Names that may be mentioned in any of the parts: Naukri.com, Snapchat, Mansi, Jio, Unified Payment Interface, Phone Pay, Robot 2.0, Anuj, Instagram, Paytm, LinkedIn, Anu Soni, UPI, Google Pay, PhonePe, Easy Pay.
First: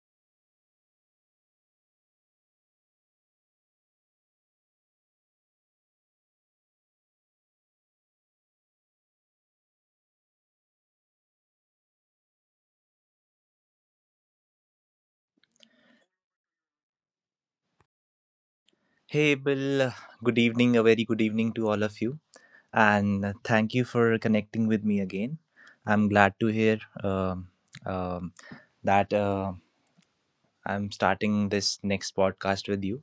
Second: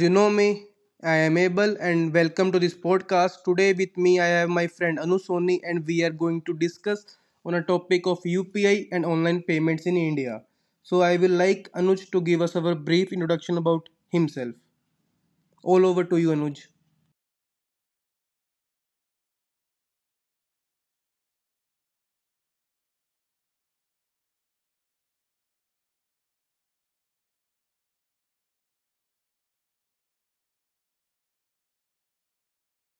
you know me, I am Abel, and welcome to this podcast. Today, with me, I have my friend Anu Soni, and we are going to discuss on a topic of UPI and online payments in India. So, I will like Anuj to give us our brief introduction about himself. All over to you, Anuj. Hey, Bill. Good evening. A very good evening to all of you. And thank you for connecting with me again. I'm glad to hear um, that I'm starting this next podcast with you.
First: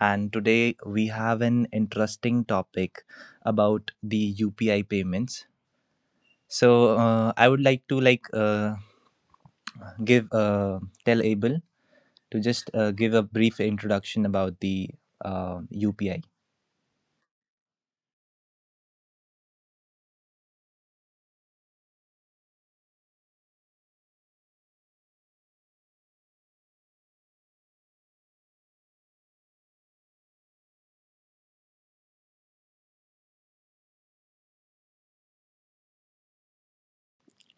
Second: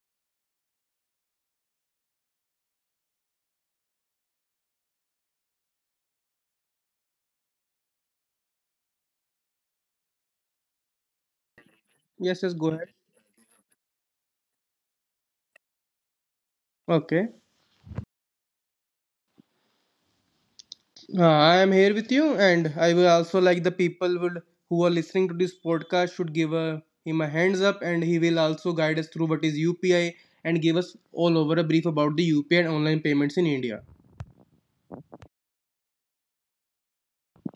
And today we have an interesting topic about the UPI payments. So I would like to like give tell Abel to Yes, yes, go just ahead. Give a brief introduction about the UPI. Okay. I am here with you, and I will also like the people would who are listening to this podcast should give him a hands up, and he will also guide us through what is UPI and give us all over a brief about the UPI and online payments in India.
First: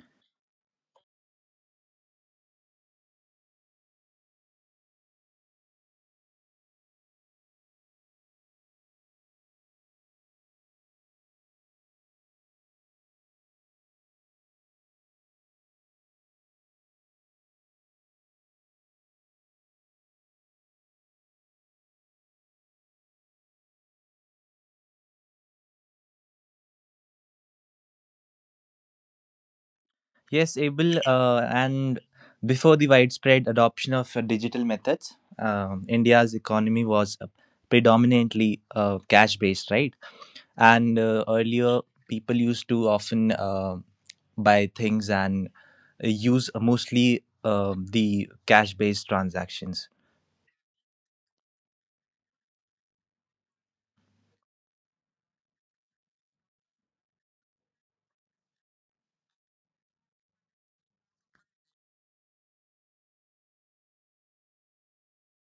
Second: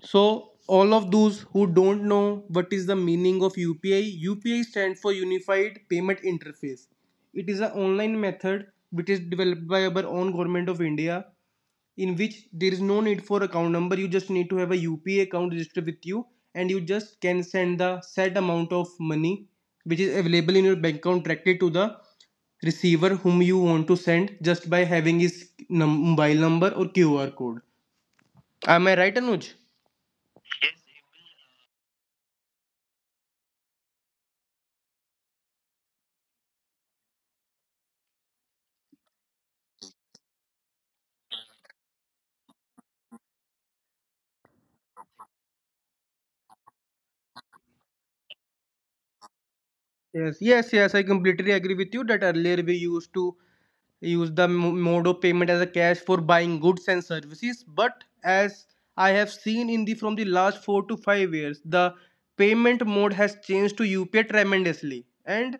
So, all of those who don't know what is the meaning of UPI, UPI stands for Unified Payment Interface. It is an online method which is developed by our own government of India, in which there is no need for account number. You just need to have a upa account registered with you, and you just can send the set amount of money which is available in your bank account directly to the receiver whom you want to send, just by having his mobile number or qr code. Am I right, Anuj? Yes, Abel, and before the widespread adoption of digital methods, India's economy was predominantly cash based, right? And earlier, people used to often buy things and use mostly the cash based transactions. Yes, yes, yes, I completely agree with you that earlier we used to use the mode of payment as a cash for buying goods and services. But as I have seen in the from the last 4 to 5 years, the payment mode has changed to upi tremendously. And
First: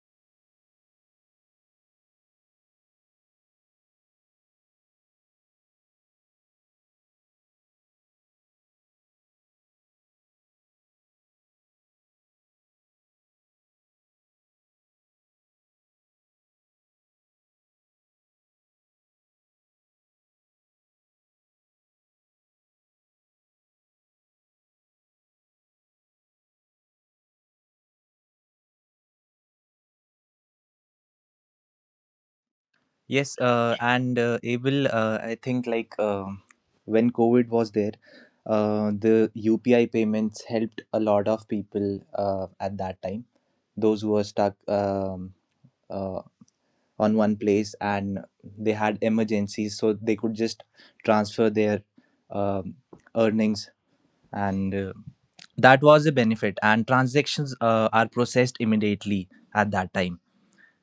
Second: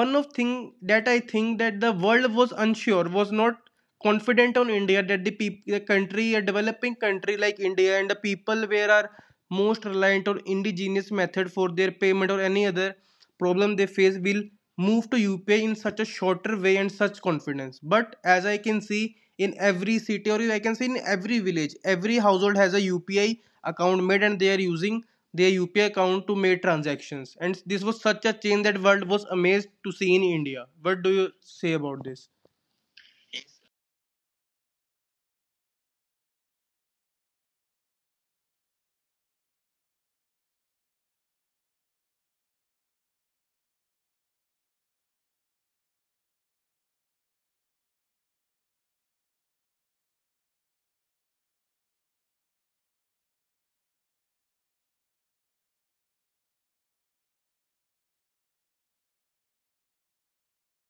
one of thing that I think that the world was unsure, was not confident on india, that the country, a developing country like india, and the people where are most reliant on indigenous method for their payment or any other problem they face, will move to UPI in such a shorter way and such confidence. But as I can see in every city, or I can see in every village, every household has a UPI account made and they are using their UPI account to make transactions. And this was such a change that world was amazed to see in India. What do you say about this? Yes, and Abel, I think when COVID was there, the UPI payments helped a lot of people at that time. Those who were stuck uh, on one place and they had emergencies, so they could just transfer their um, earnings, and that was a benefit. And transactions are processed immediately at that time,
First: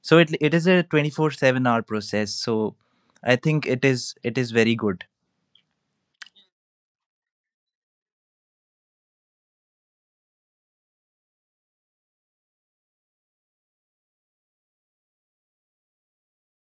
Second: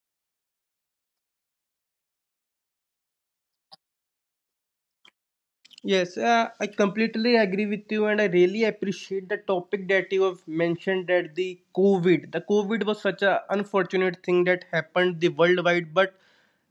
so it is a 24/7 hour process. So I think it is very good. Yes, I completely agree with you, and I really appreciate the topic that you have mentioned, that the COVID. The COVID was such a unfortunate thing that happened the worldwide. But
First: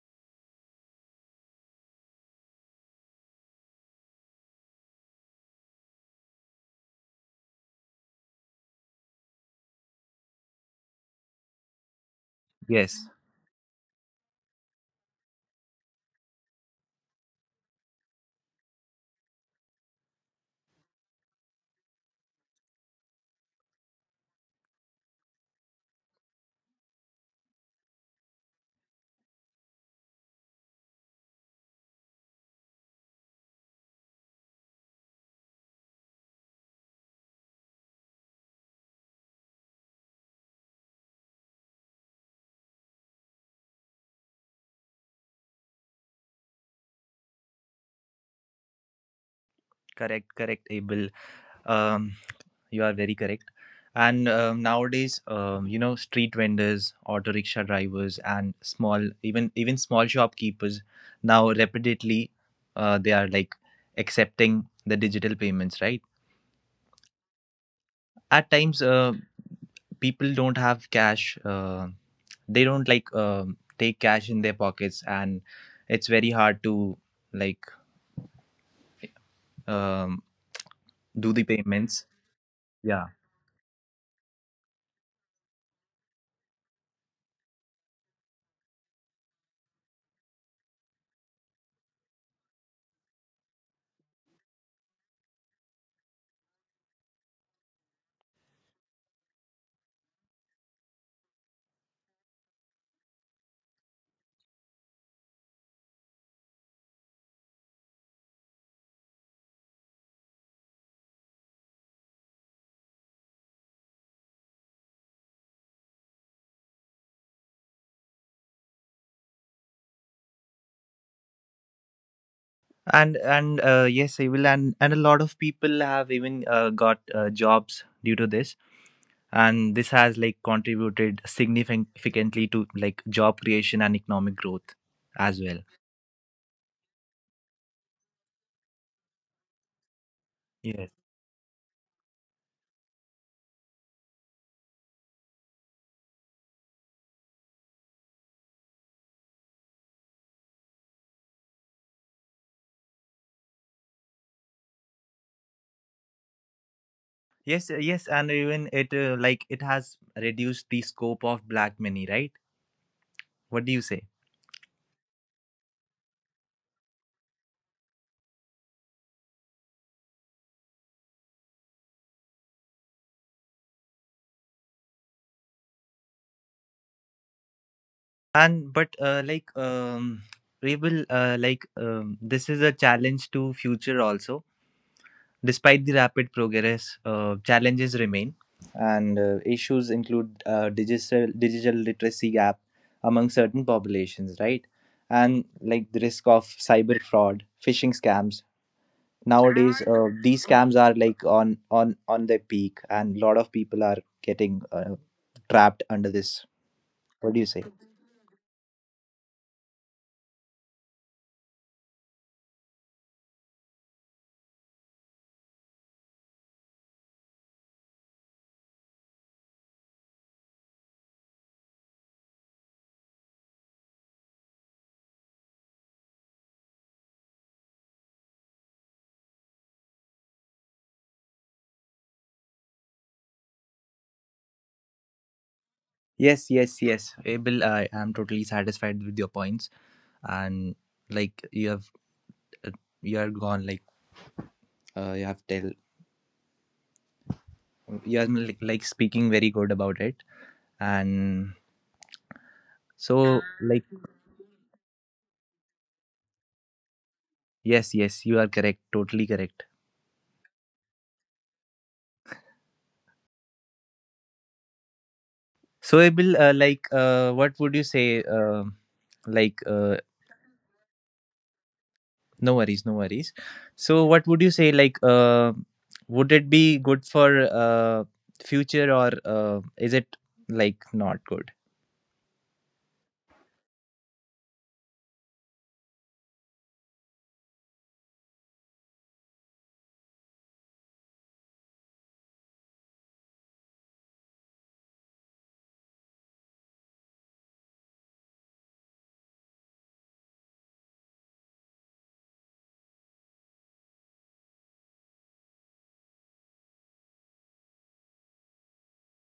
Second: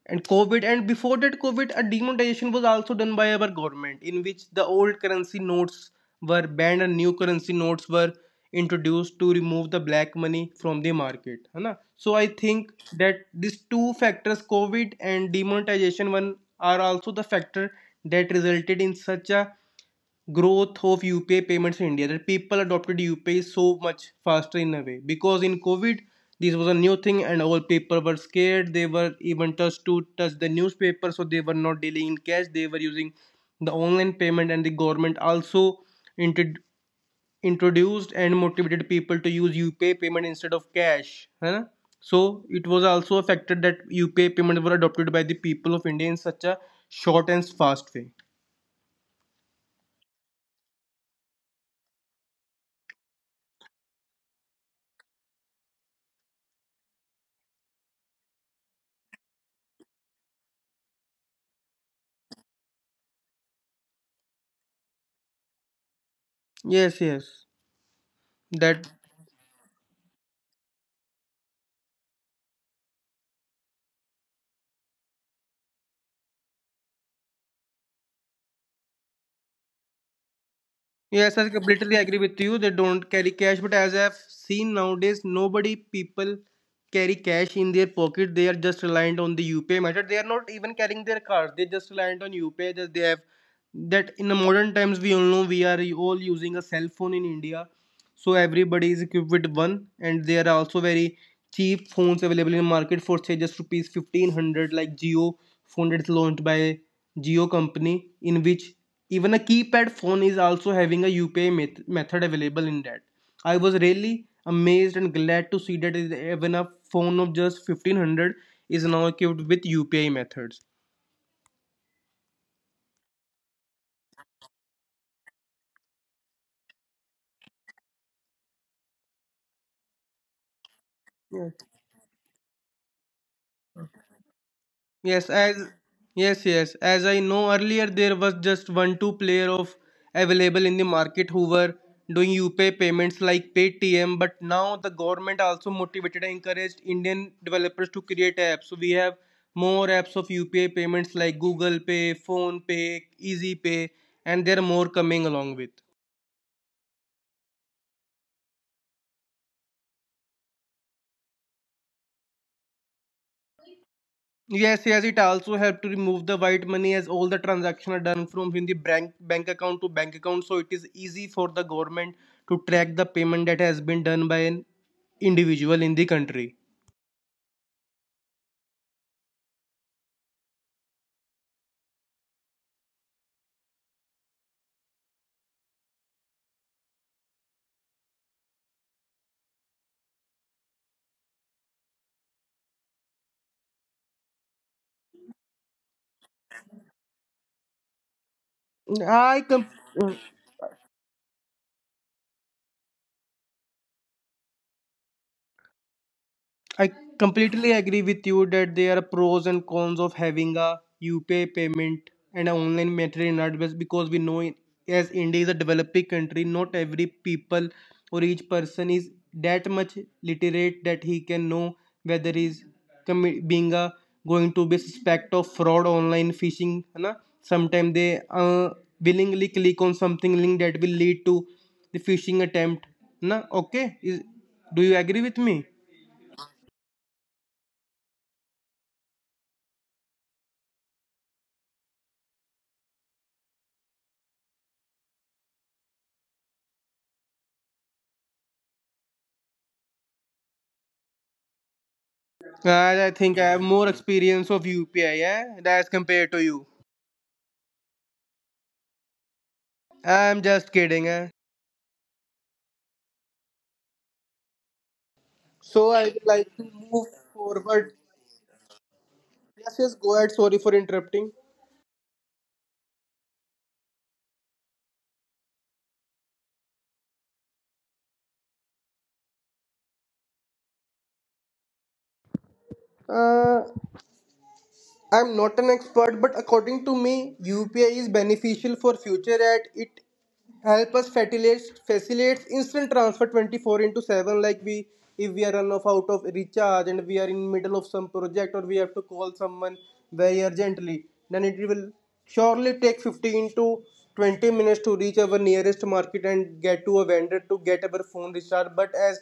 and covid, and before that covid, a demonetization was also done by our government, in which the old currency notes were banned and new currency notes were introduced to remove the black money from the market है ना? So I think Yes, that these two factors, covid and demonetization one, are also the factor that resulted in such a growth of UPI payments in India, that people adopted UPI so much faster in a way. Because in COVID, this was a new thing and all people were scared. They were even touched to touch the newspaper, so they were not dealing in cash. They were using the online payment, and the government also intro- introduced and motivated people to use UPI payment instead of cash. Huh? So it was also a factor that UPI payments were adopted by the people of India in such a short and fast way. correct, correct, Abel. um you are very correct. And nowadays, you know, street vendors, auto rickshaw drivers, and small, even small shopkeepers now repeatedly, they are like accepting the digital payments, right? Yes, yes. At times, That people don't have cash. They don't like take cash in their pockets, and it's very hard to like um, do yes, the I completely payments. agree with you. They Yeah. don't carry cash, but as I've seen nowadays, nobody people carry cash in their pocket. They are just reliant on the UPI method. They are not even carrying their cards. They're just reliant on UPI. That they have that in the modern times we all know we are all using a cell phone in India, so everybody is equipped with one. And there are also very cheap phones available in market for say just ₹1,500, like geo phone that's launched by geo company, in which even a keypad phone is also having a upi method available in that. I was really amazed and glad to see that even a phone of just 1,500 is now equipped with upi methods. And yes, I will. And a lot of people have even got jobs due to this, and this has like contributed Yeah. significantly to like job creation and economic growth as Yes, well. as yes, yes. As I know earlier, there was just 1-2 player of available Yes, in the market who were doing UPI payments like Paytm. But now the government also motivated and encouraged Indian developers to create apps. So we have more apps of UPI payments like Google Pay, Phone Pay, Easy Pay, and there are more coming along with. yes, yes. And even it, like, it has reduced the scope of black money, right? What do you say? Yes, yes, it also helped to remove the white money, as all the transactions are done from in the bank account to bank account. So it is easy for the government to track the payment that has been done by an individual in the country. And but we will this is a challenge to future also. Despite the rapid progress, challenges remain, and issues include digital literacy gap among certain populations, right? And like the risk of cyber fraud, phishing scams. I Nowadays, com- these scams are like on their peak, and a lot of people are getting trapped under this. I What do you say? completely agree with you that there are pros and cons of having a UPI payment and an online method in our best, because we know it, as India is a developing country, not every people or each person is that much literate that he can know whether he's commi- being a going to be suspect of fraud online phishing. Na? Sometimes they willingly click on something link that will lead to the phishing attempt. Na? Okay, is, do you agree with me? Yes, yes, yes, Abel, I am totally satisfied with your points, and like you have, uh, you are gone. Like, you have tell, you are like speaking very good about it, and I so think I have like, more experience of UPI. Yeah, as compared to you. yes, yes, you are correct, totally correct. I'm just kidding. Eh? So So I would Abel, like to move what would you forward. say? Like Yes, uh, yes, go ahead. Sorry for interrupting. no worries, no worries. So what would you say? Like, would it be good for future, or is it like not good? Uh, I'm not an expert, but according to me, UPI is beneficial for future at it help us facilitates instant transfer 24 into 7. Like we if we are run off out of recharge and we are in middle of some project, or we have to call someone very urgently, then it will surely take 15 to 20 minutes to reach our nearest market and get to a vendor to get our phone recharged. But as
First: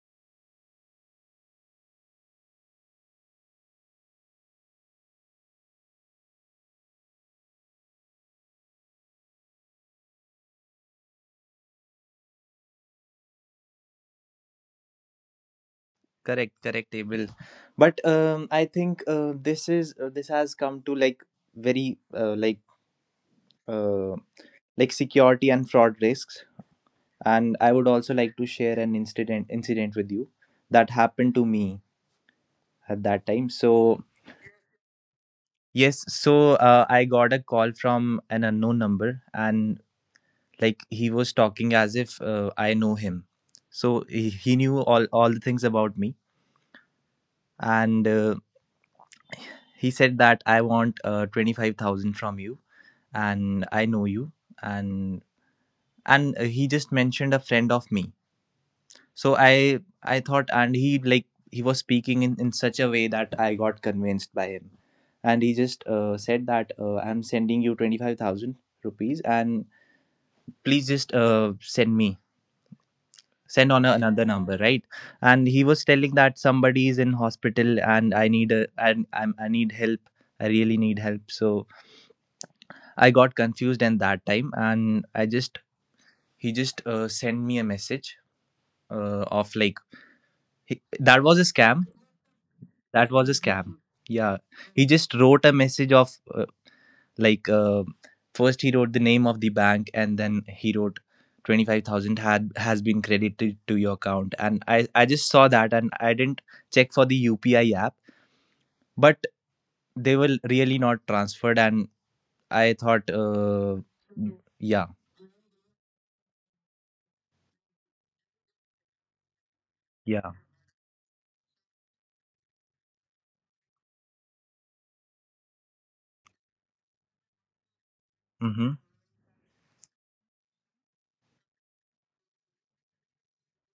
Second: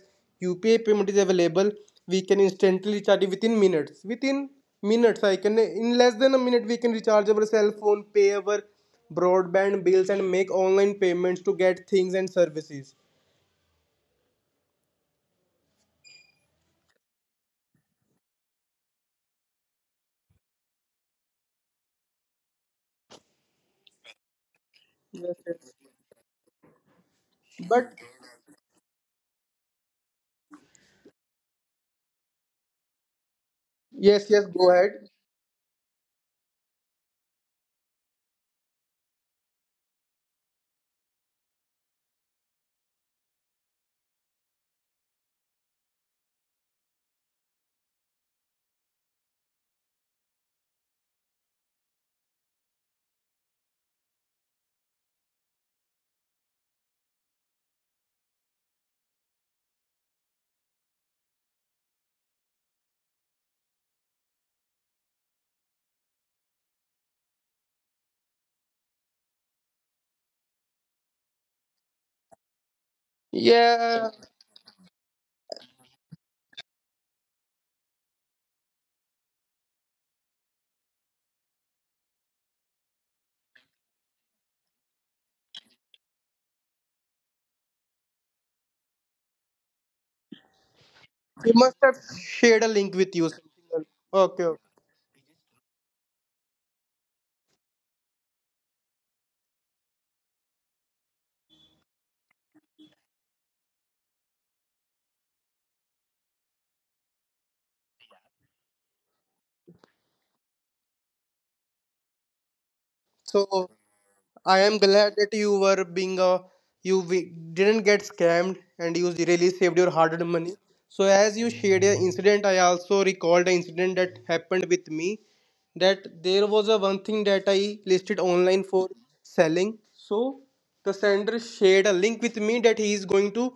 upi payment is available, we can instantly recharge it within minutes, within minutes. I can in less than a minute we can recharge our cell phone, pay our broadband bills, and make online payments to get things and services. Correct, correct, Abel. But I think, this has come to like very uh, like Yes, security and yes. fraud risks. And I would But also like to share an incident with you that happened to me at that time. So yes, yes, go ahead. yes. So I got a call from an unknown number, and like he was talking as if I know him. So he knew all the things about me. And he said that I want 25,000 from you, and I know you. And and he just mentioned a friend of me. So I thought, and he like, he was speaking in such a way that I got convinced by him. And he just said that I'm sending you 25,000 rupees, and please just send me, send on Yeah, another number, right? And he was telling that somebody is in hospital, and I'm, I need help. I really need help. So I got confused and that time, and I just, he just sent me a message of like, he, that was a he scam. must have shared a link That with was a you. scam. Yeah, Okay, okay. he just wrote a message of like uh, first he wrote the name of the bank, and then he wrote 25,000 had has been credited to your account. And I just saw that, and I didn't check for the UPI app, but they were really not transferred. And I thought, So I yeah. am glad that you were being a you didn't get scammed and you really saved your Yeah. hard-earned money. So as you shared an incident, I also recalled an incident that happened with me. That there was a one thing that I listed Hmm. online for selling. So the sender shared a link with me that he is going to.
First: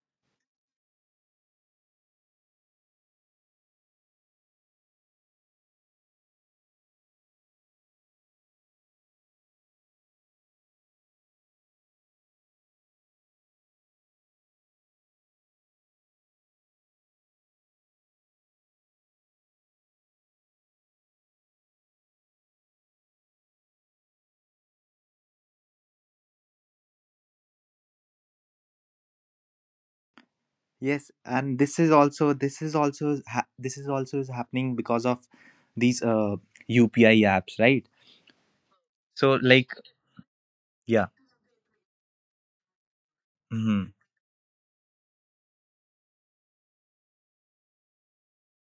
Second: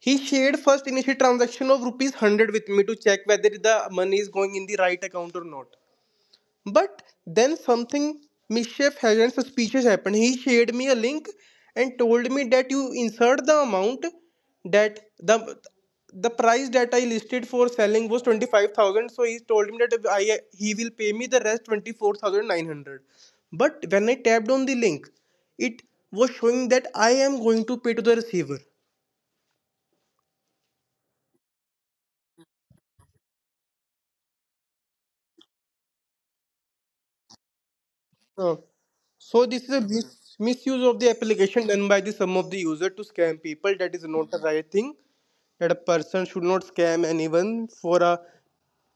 He shared first initial transaction of ₹100 with me to check whether the money is going in the right account or not. But then something mischief and suspicious happened. He shared me a link and told me that you insert the amount that the price that I listed for selling was 25,000. So he told me that I he will pay me the rest 24,900. But when I tapped on the link, it was showing that I am going to pay to the receiver. Yes, and this is also is ha- this is also is happening because of these UPI apps, right? So, so So this is a like, misuse of the yeah, application done by the some of the user to scam people. That mm-hmm, is not the right thing. That a person should not scam anyone for a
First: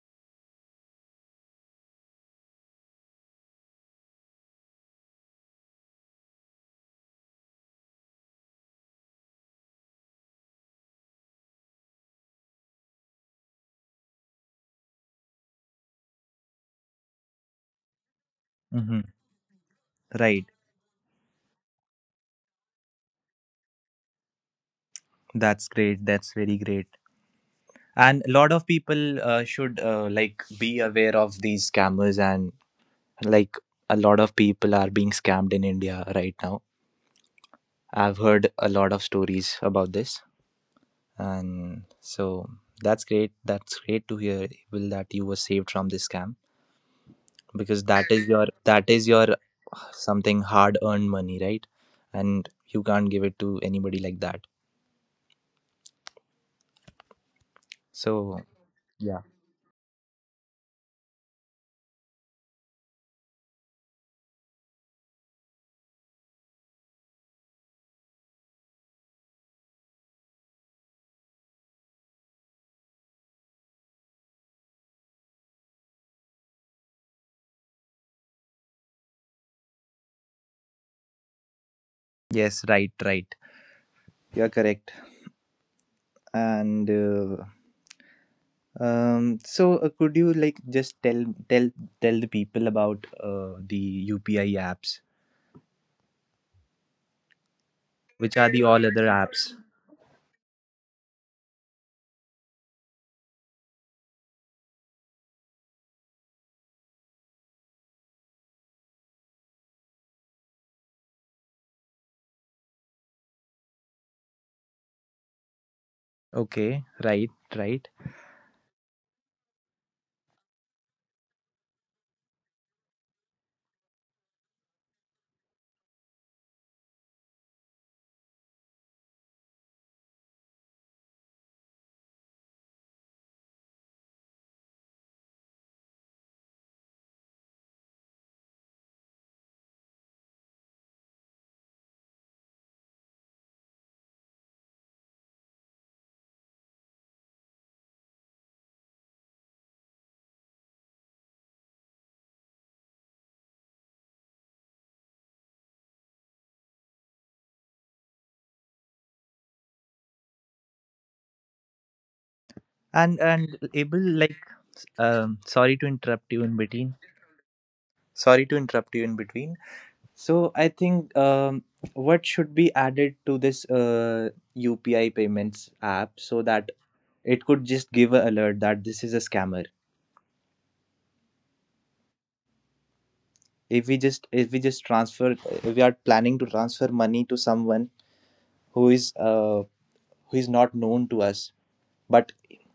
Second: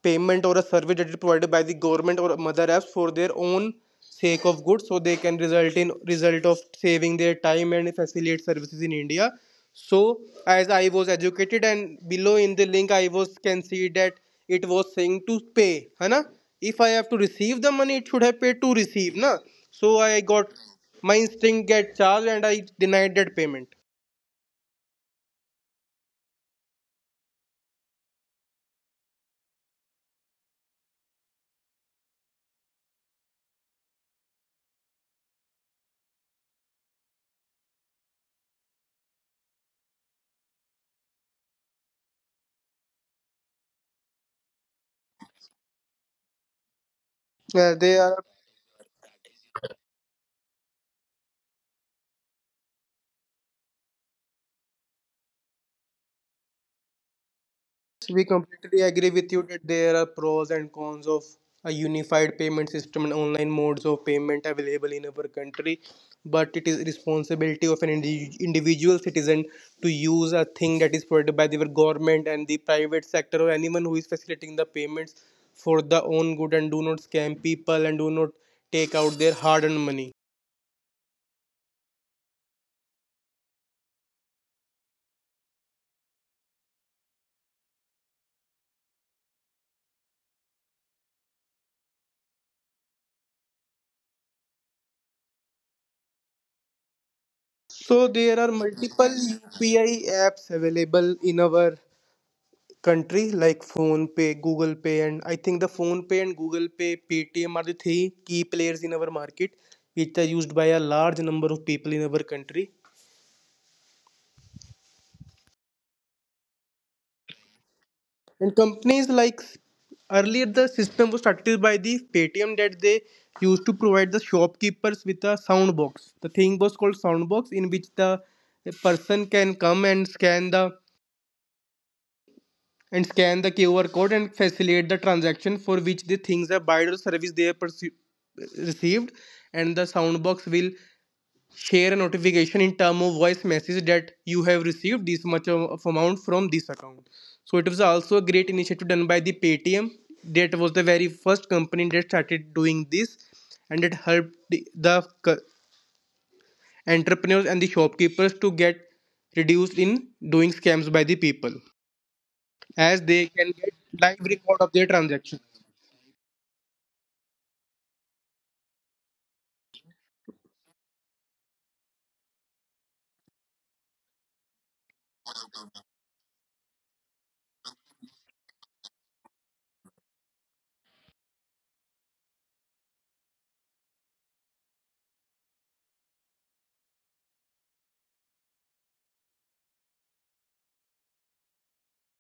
payment or a service that is provided by the government or mother apps for their own sake of good, so they can result in result of saving their time and facilitate services in india. So as I was educated and below in the link, I was can see that it was saying to pay hana. If I have to receive the money, it should have paid to mm-hmm, receive na. So I got right. my instinct get charged and I denied that payment. That's great. That's very great. And a lot of people should like be aware of these scammers, and like a lot of people are being scammed in India right now. I've heard a lot of stories about this, and so that's great. That's great to hear, Will, that you were saved from this scam. Yeah, Because they that are is your something hard earned money, right? And you can't give it to anybody like that. we So completely agree yeah, with you that there are pros and cons of a unified payment system and online modes of payment available in our country, but it is responsibility of an individual citizen to use a thing that is provided by the government and the private sector or anyone who is facilitating the payments for the own good, and do not scam people and do not take out their hard-earned money. yes, right, right. You're correct. And um so could you like just tell tell the people about the UPI apps, So there which are are the all multiple other apps? UPI apps available in our country like phone pay, google pay, and I think the phone pay and google pay, paytm are the three key players in our market, which are used by a large number of people in our country. Okay, right, right. And companies like, earlier the system was started by the paytm, that they used to provide the shopkeepers with a sound box. The thing was called sound box, in which the person can come and scan the QR code and facilitate the transaction for which the things are buyer or service they have received. And the soundbox will share a notification in term of voice message that you have received this much of amount from this account. So it was also a great initiative done by the paytm, that was the very first company that started doing this. And it helped the entrepreneurs and the shopkeepers to get reduced in doing scams by the people, as and they can and get able, live like, record of their transaction. sorry to interrupt you in between, sorry to interrupt you in between. So I think, what should be added to this UPI payments app so that it could just give a alert that this is a scammer. If we just, if we just transfer, if we are planning to transfer money to someone who is uh, who is not known to us, but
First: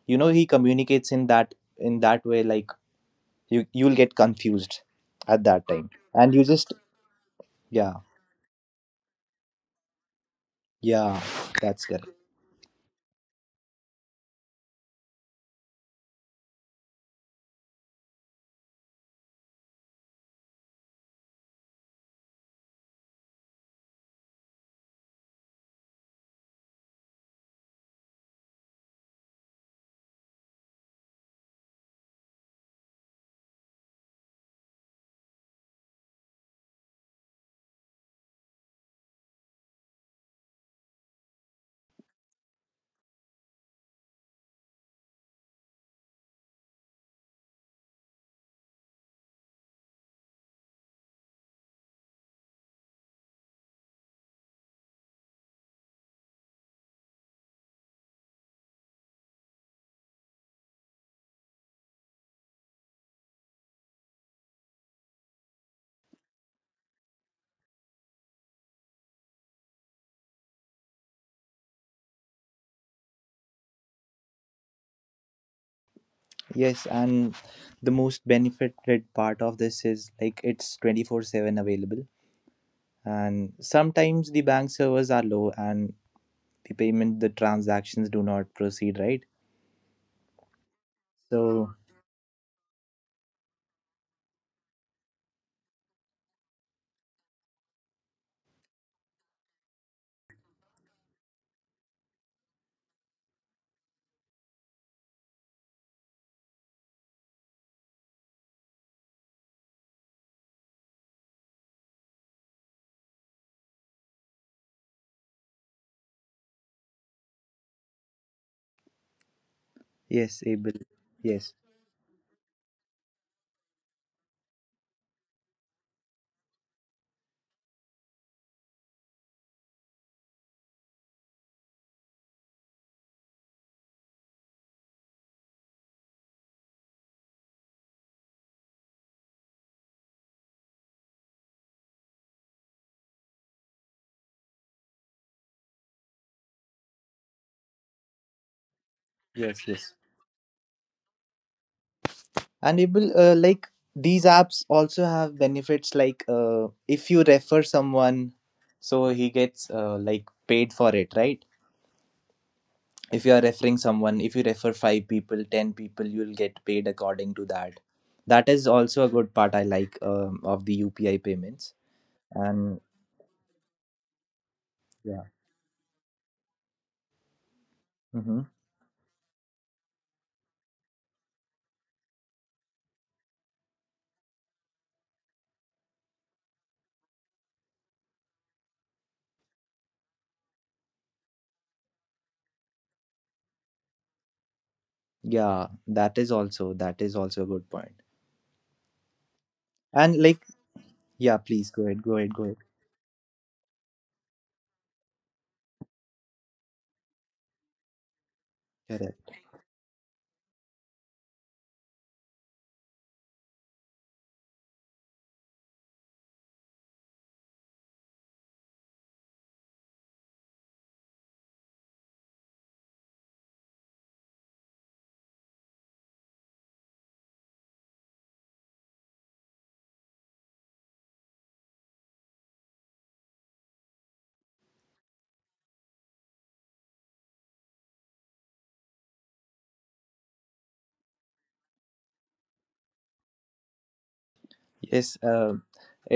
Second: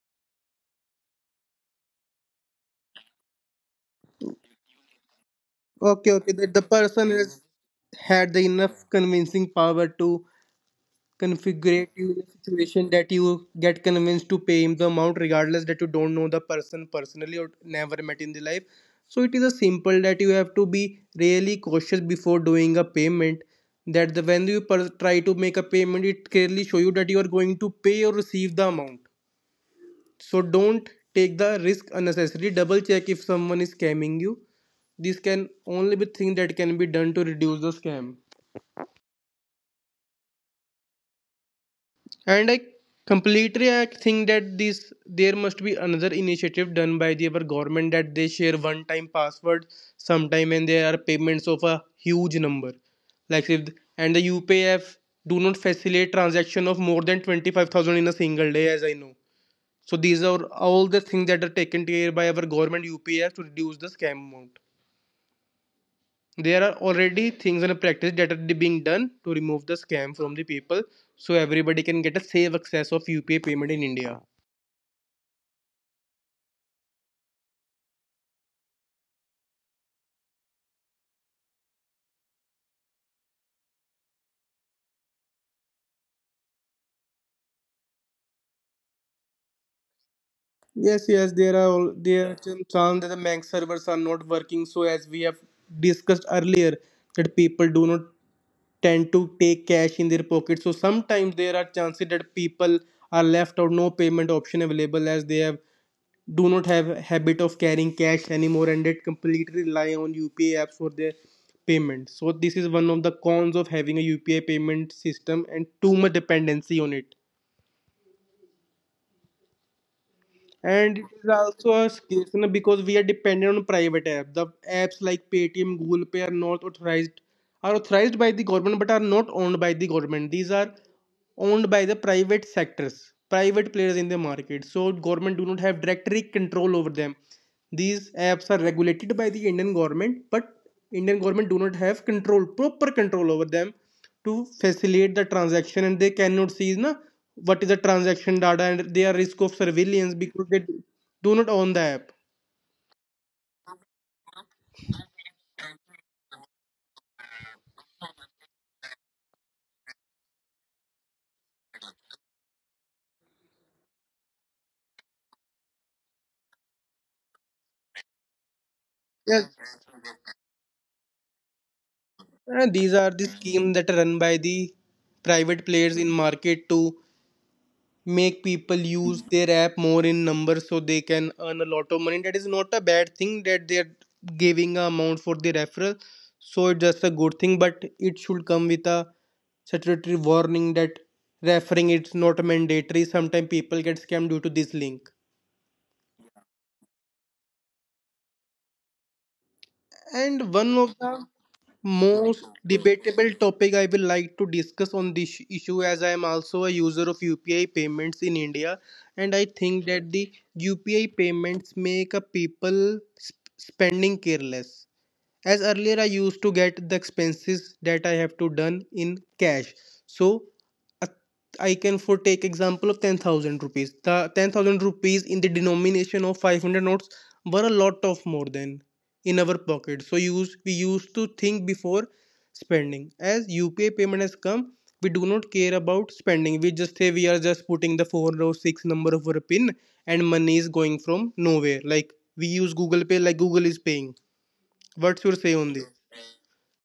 you know, he communicates in that way. Like, you'll get confused at that time, Okay, and you okay, that just, the person has yeah, had the enough convincing power to yeah, that's configure correct. you in a situation that you get convinced to pay him the amount, regardless that you don't know the person personally or never met in the life. So it is a simple that you have to be really cautious before doing a payment. That the when you try to make a payment, it clearly show you that you are going to pay or receive the amount. So don't take the risk unnecessarily. Double check if someone is scamming you. This can only be thing that can be done to reduce the scam. And I completely I think that this there must be another initiative done by the our government, that they share one time password sometime and there are payments of a huge number. Like if and the UPF do not facilitate transaction of more than 25,000 in a single day, as I know. So these are all the things that are taken care by our government UPS to reduce the scam amount. There are already things and practice that are being done to remove the scam from the people, so everybody can get a safe access of UPI payment in India. Yes, and the most benefited part of this is like it's 24/7 available. And sometimes the bank servers are low, and the payment, the transactions do not proceed, right? Yes, yes, there are all, So, there are some that the bank servers are not working. So as we have discussed earlier, that people do not tend to take cash in their pocket. So sometimes there are chances that people are left out no payment option available, as they have do not have a habit of carrying cash anymore and they completely rely on UPI apps for their payment. So this is one of the cons of having a UPI payment system and too much dependency on it. And yes, it able. is also a case, Yes, you know, because we are dependent on private apps. The apps like Paytm, Google Pay are not authorized, are authorized by the government but are not owned by the government. These are owned by the private sectors, private players in the market. So government do not have direct control over them. These apps are regulated by the Indian government, but Indian government do not have control, proper control over them to facilitate the transaction, and they cannot see na, what is the transaction data, and they are risk of surveillance yes, because yes. they do not own the app. And able, like, these apps also have benefits like, if you refer someone, so he gets like paid for it, right? If you are referring someone, if you refer 5 people, 10 people you will get paid according to that. That is Yes, also a good part, I like, of the UPI payments. These are the And schemes that are run by the private yeah, players in market to make people hmm, use their app more in numbers so they can earn a lot of money. That is not a bad thing that they're giving a amount for the referral, so it's just a good thing, but it should come with a statutory warning that referring it's not mandatory, sometimes people get scammed due to this link. yeah, that is also, that is also a good point. And one And of like, the yeah, please most go ahead. debatable topic I will like to discuss on this issue, as I am also a user of UPI payments in India, and I think Correct. that the UPI payments make a people spending careless, as earlier I used to get the expenses that I have to done in cash. So uh, I can for take example of 10,000 rupees, the 10,000 rupees in the denomination of 500 notes were a lot of more than in our pocket, so use we used to think before spending. As upi payment has come, we do not care about spending, we just say we are just putting the four or six number of our pin and money is going from nowhere, like we use google pay like google is paying. What's your say on this? Yes,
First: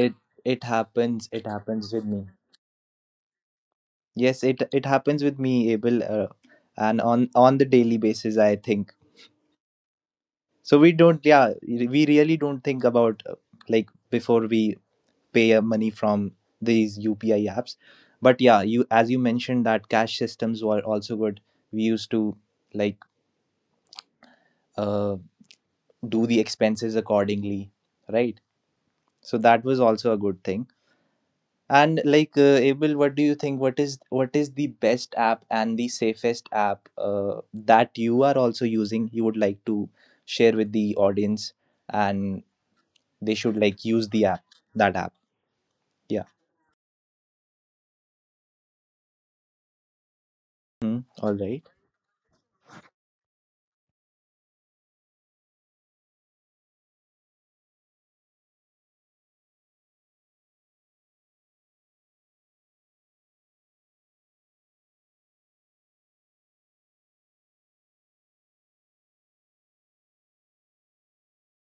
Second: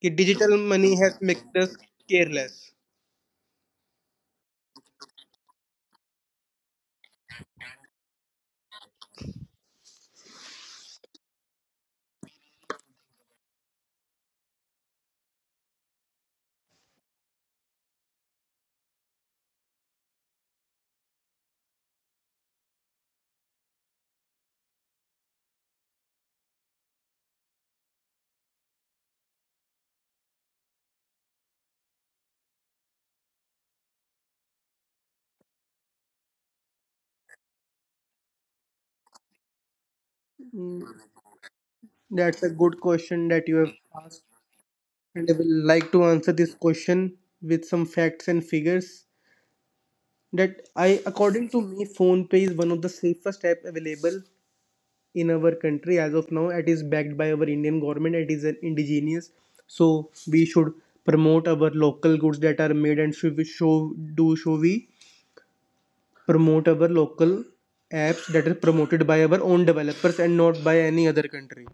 Ki digital it money has happens it made us happens with me. careless. Yes, it happens with me, Abel. And on the daily basis, I think, so we don't, yeah, we really don't think about like, before we pay money from these UPI apps. But yeah, you, as you mentioned that cash systems were also good. We used to like uh, do the expenses accordingly, right? So that was also a good thing. And like, Abel, what do you think? What is the best app and the safest app that you are also using? You would like to share Mm, with the audience, that's a and good question that they you should have, like use the app that app. and I will like to answer Yeah. this question with some facts and figures. That I, Hmm. All according to right. me, phone pay is one of the safest app available in our country as of now. It is backed by our Indian government. It is an indigenous, so we should promote our local goods that are made and should we show do show we promote our local apps that are promoted by our own developers and not by any other country.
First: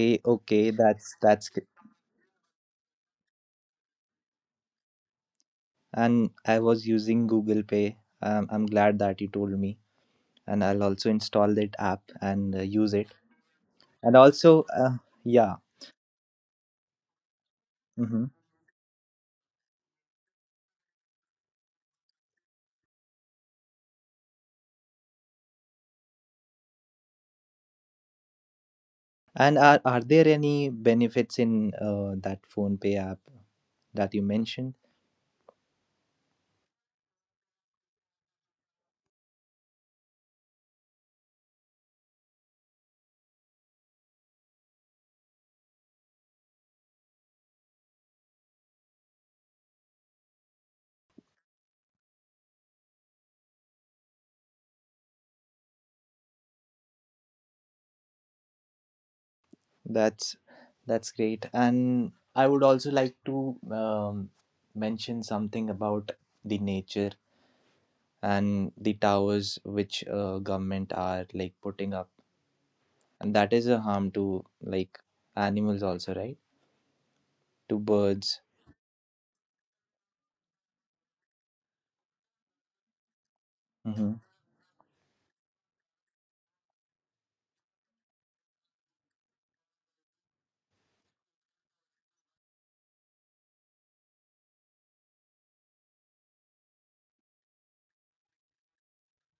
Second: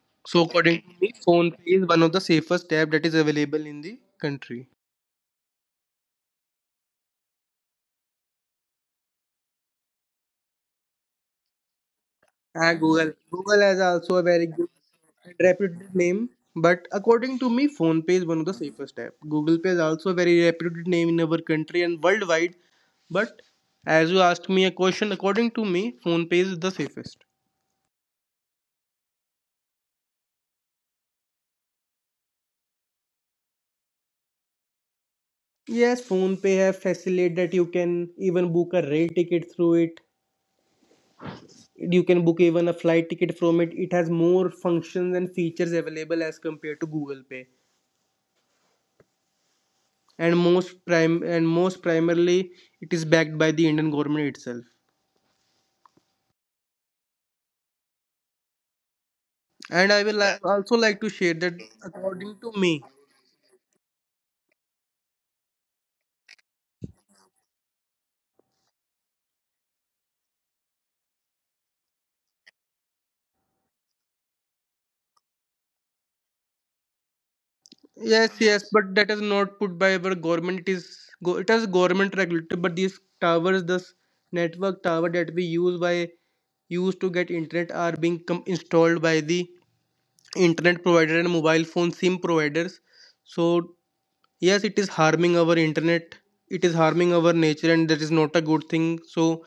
Okay. So Okay. according to me, That's PhonePe is one of the safest app that is available in the country. and I was using Google Pay. I'm glad that you told me, and I'll also install that app and Ah, use Google. it. Google has also a And very good also, and yeah, reputed name. But according to me, PhonePe is one hmm. of the safest app. Google Pay is also a very reputed name in our country and worldwide. But as you asked me a question, according to me, PhonePe is the safest. And are there any benefits in that phone pay app that you mentioned? Yes, PhonePe have facility that you can even book a rail ticket through it. You can book even a flight ticket from it, it has more functions and features available as compared to google pay. And most prime and most primarily it is backed by the indian government itself. And I will That's also like to that's share great. that And according to I would me, also like to mention something about the nature and the towers which government are like putting up, and that is a harm to like animals also, right? To yes birds. yes, but that is not put by our government. It is it has government regulated, but these towers, this Hmm. network tower that we use by used to get internet are being installed by the internet provider and mobile phone sim providers. So yes, it is harming our internet. It is harming our nature, and that is not a good thing. So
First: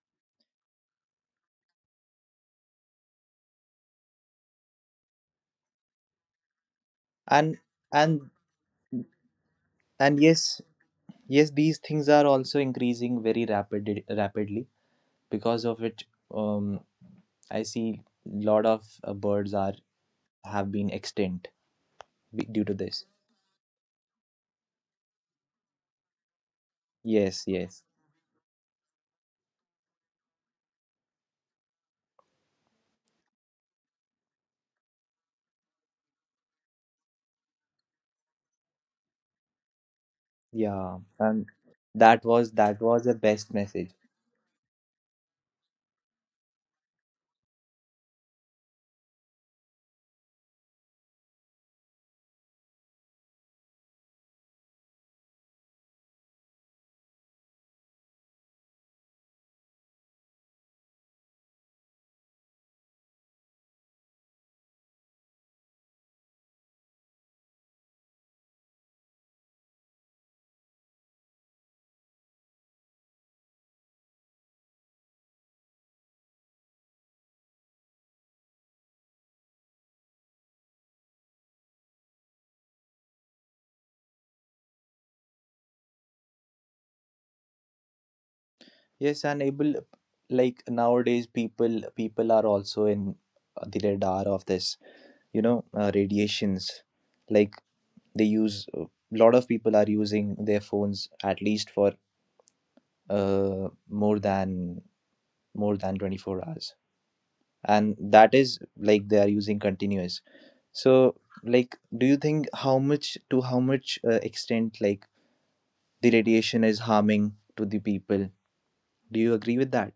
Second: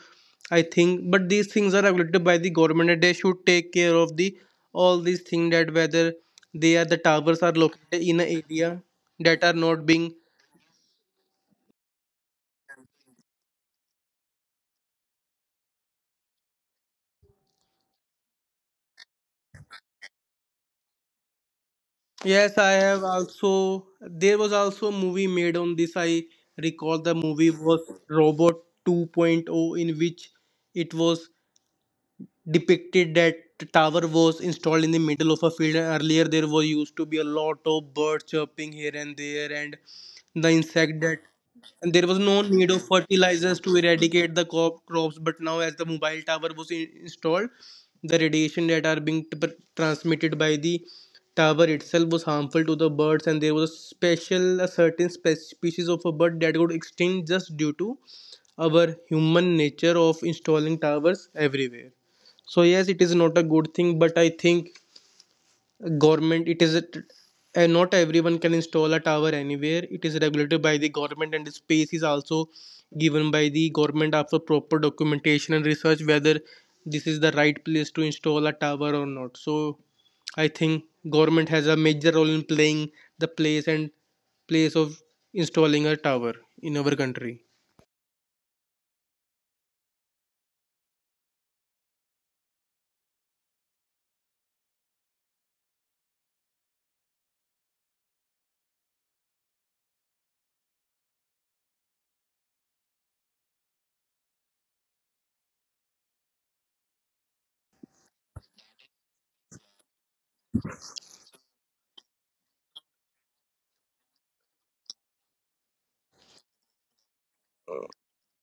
I think, but these things are regulated by the government, and they should take care of the all these things, that whether they are the towers are and located in and an area that are not being. and Yes, yes, these things are also increasing very rapidly because of it. um I see lot of birds are have been extinct Yes, I due to have this. also. There was also a movie made on this. I recall the movie Yes, was yes, Robot 2.0, in which it was depicted that the tower was installed in the middle of a field. Earlier there was used to be a lot of birds chirping here and there, and the insect yeah, that, and and there was that no was need of the fertilizers best to message. eradicate the crop, crops, but now as the mobile tower was in, installed, the radiation that are being transmitted by the tower itself was harmful to the birds. And there was a special a certain species of a bird that got extinct just due to our human nature of installing towers everywhere. So yes, it is not a good thing, but I think government it is a, and not everyone can install a tower anywhere. It is regulated by the government, and the space is also given by the government after proper documentation and research, whether this is the right place to install a tower or not. So I think government has a major role in playing the place and place of installing a tower in our country. Yes, and able, like nowadays people are also in the radar of this, you know, radiations. Like they use a lot of people are using their phones at least for uh, more than more than 24 hours, and that is like they are using continuous. So like do you think how much to how much extent like the radiation is harming to the people? Do you agree with that?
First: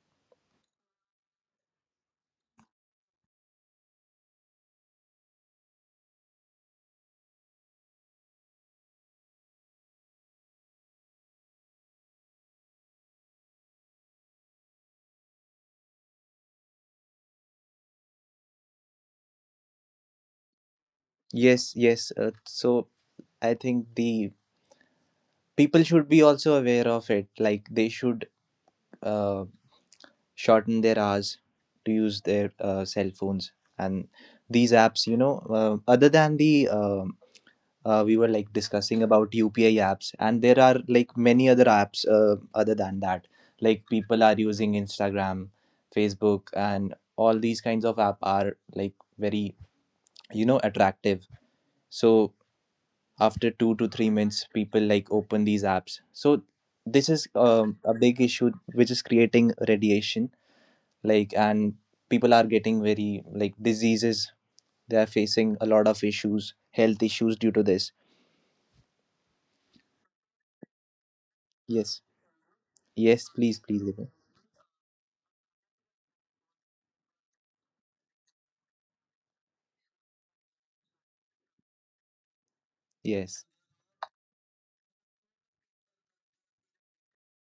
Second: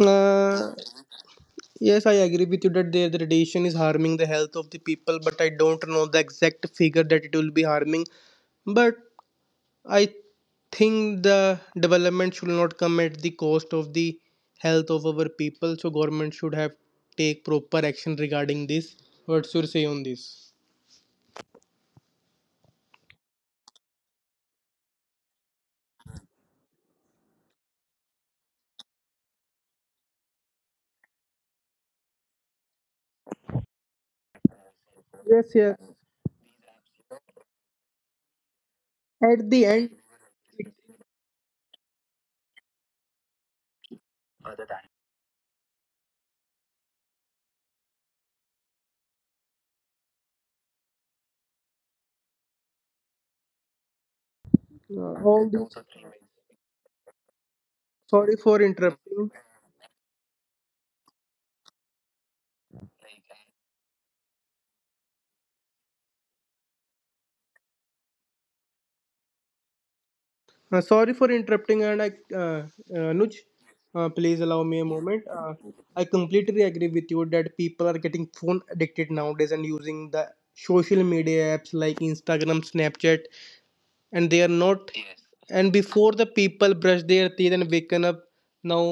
uh, Yes, I agree with you that their the radiation is harming the health of the people, but I don't know the exact figure that it will be harming. But I think the development should not come at the cost of the health of our people. So government should have take proper action regarding this. What's your say on this? Yes, yes, so I think the people should be also aware of it. Like they should uh, shorten their hours to use their cell phones and these Yes, apps, yes. Other than the we were like At the discussing end, about upi apps, and there are like many other apps other than that. Like people are using Instagram, Facebook, and all these kinds of app are like very, you know, attractive. So after 2 to 3 all minutes this. people like open these apps. So this Sorry is for a interrupting. big issue which is creating radiation. Like and people are getting very like diseases. They are facing a lot of issues, health issues, due to this. Sorry for interrupting, and I, Yes. Anuj, please allow Yes. me a Please. Please. moment. Abel. I completely agree with you that people are getting phone addicted nowadays and using the social media apps like Instagram, Snapchat, and they are Yes, not. Yes, and before the people brush their teeth and waken up, now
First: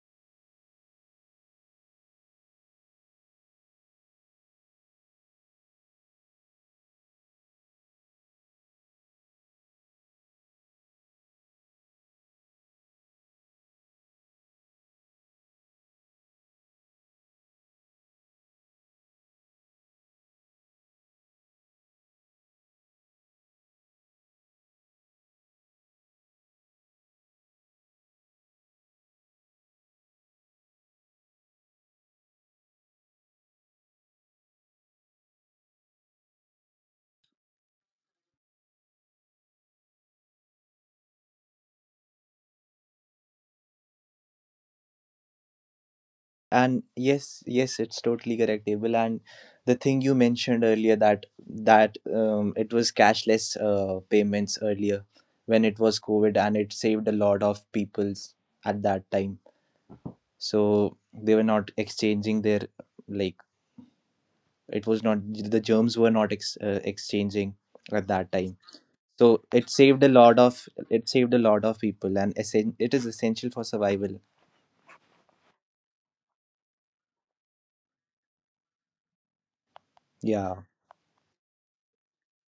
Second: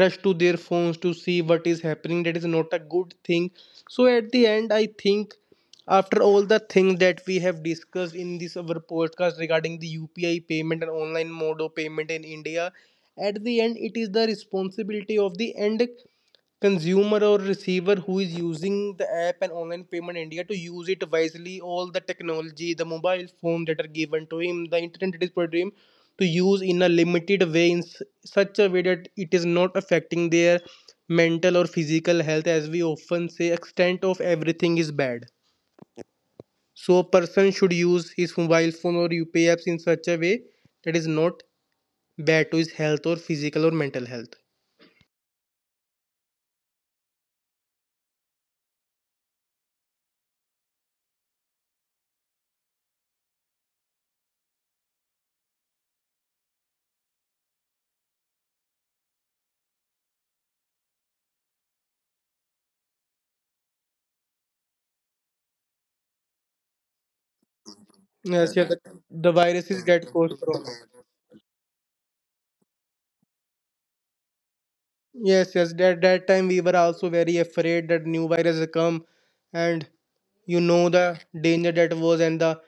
rush to their phones to see what is happening, that is not a good thing. So at the end I think, after all the things that we have discussed in this our podcast regarding the upi payment and online mode of payment in india, at the end it is the responsibility of the end consumer or receiver who is using the app and online payment in india to use it wisely, all the technology, the mobile phone that are given to him, the internet that is provided to him, to use in a limited way, in such a way that it is not affecting their mental or physical health. As we often say, extent of everything is bad. So a person should use his mobile phone or upi apps in such a way that is not bad to his health or physical or mental health. and yes, yes, it's totally correct, Abel. And the thing you mentioned earlier that it was cashless payments earlier when it was covid, and it saved a lot of people's at that time. So they were not exchanging their, like, it was not, the germs were not exchanging at that Yes, time. yeah, the So it viruses get saved a caused lot from. of, it saved a lot of people, and it is essential for survival. Yes, yes. That that time we were also very afraid that new virus will come, and you Yeah. know the danger that was, and the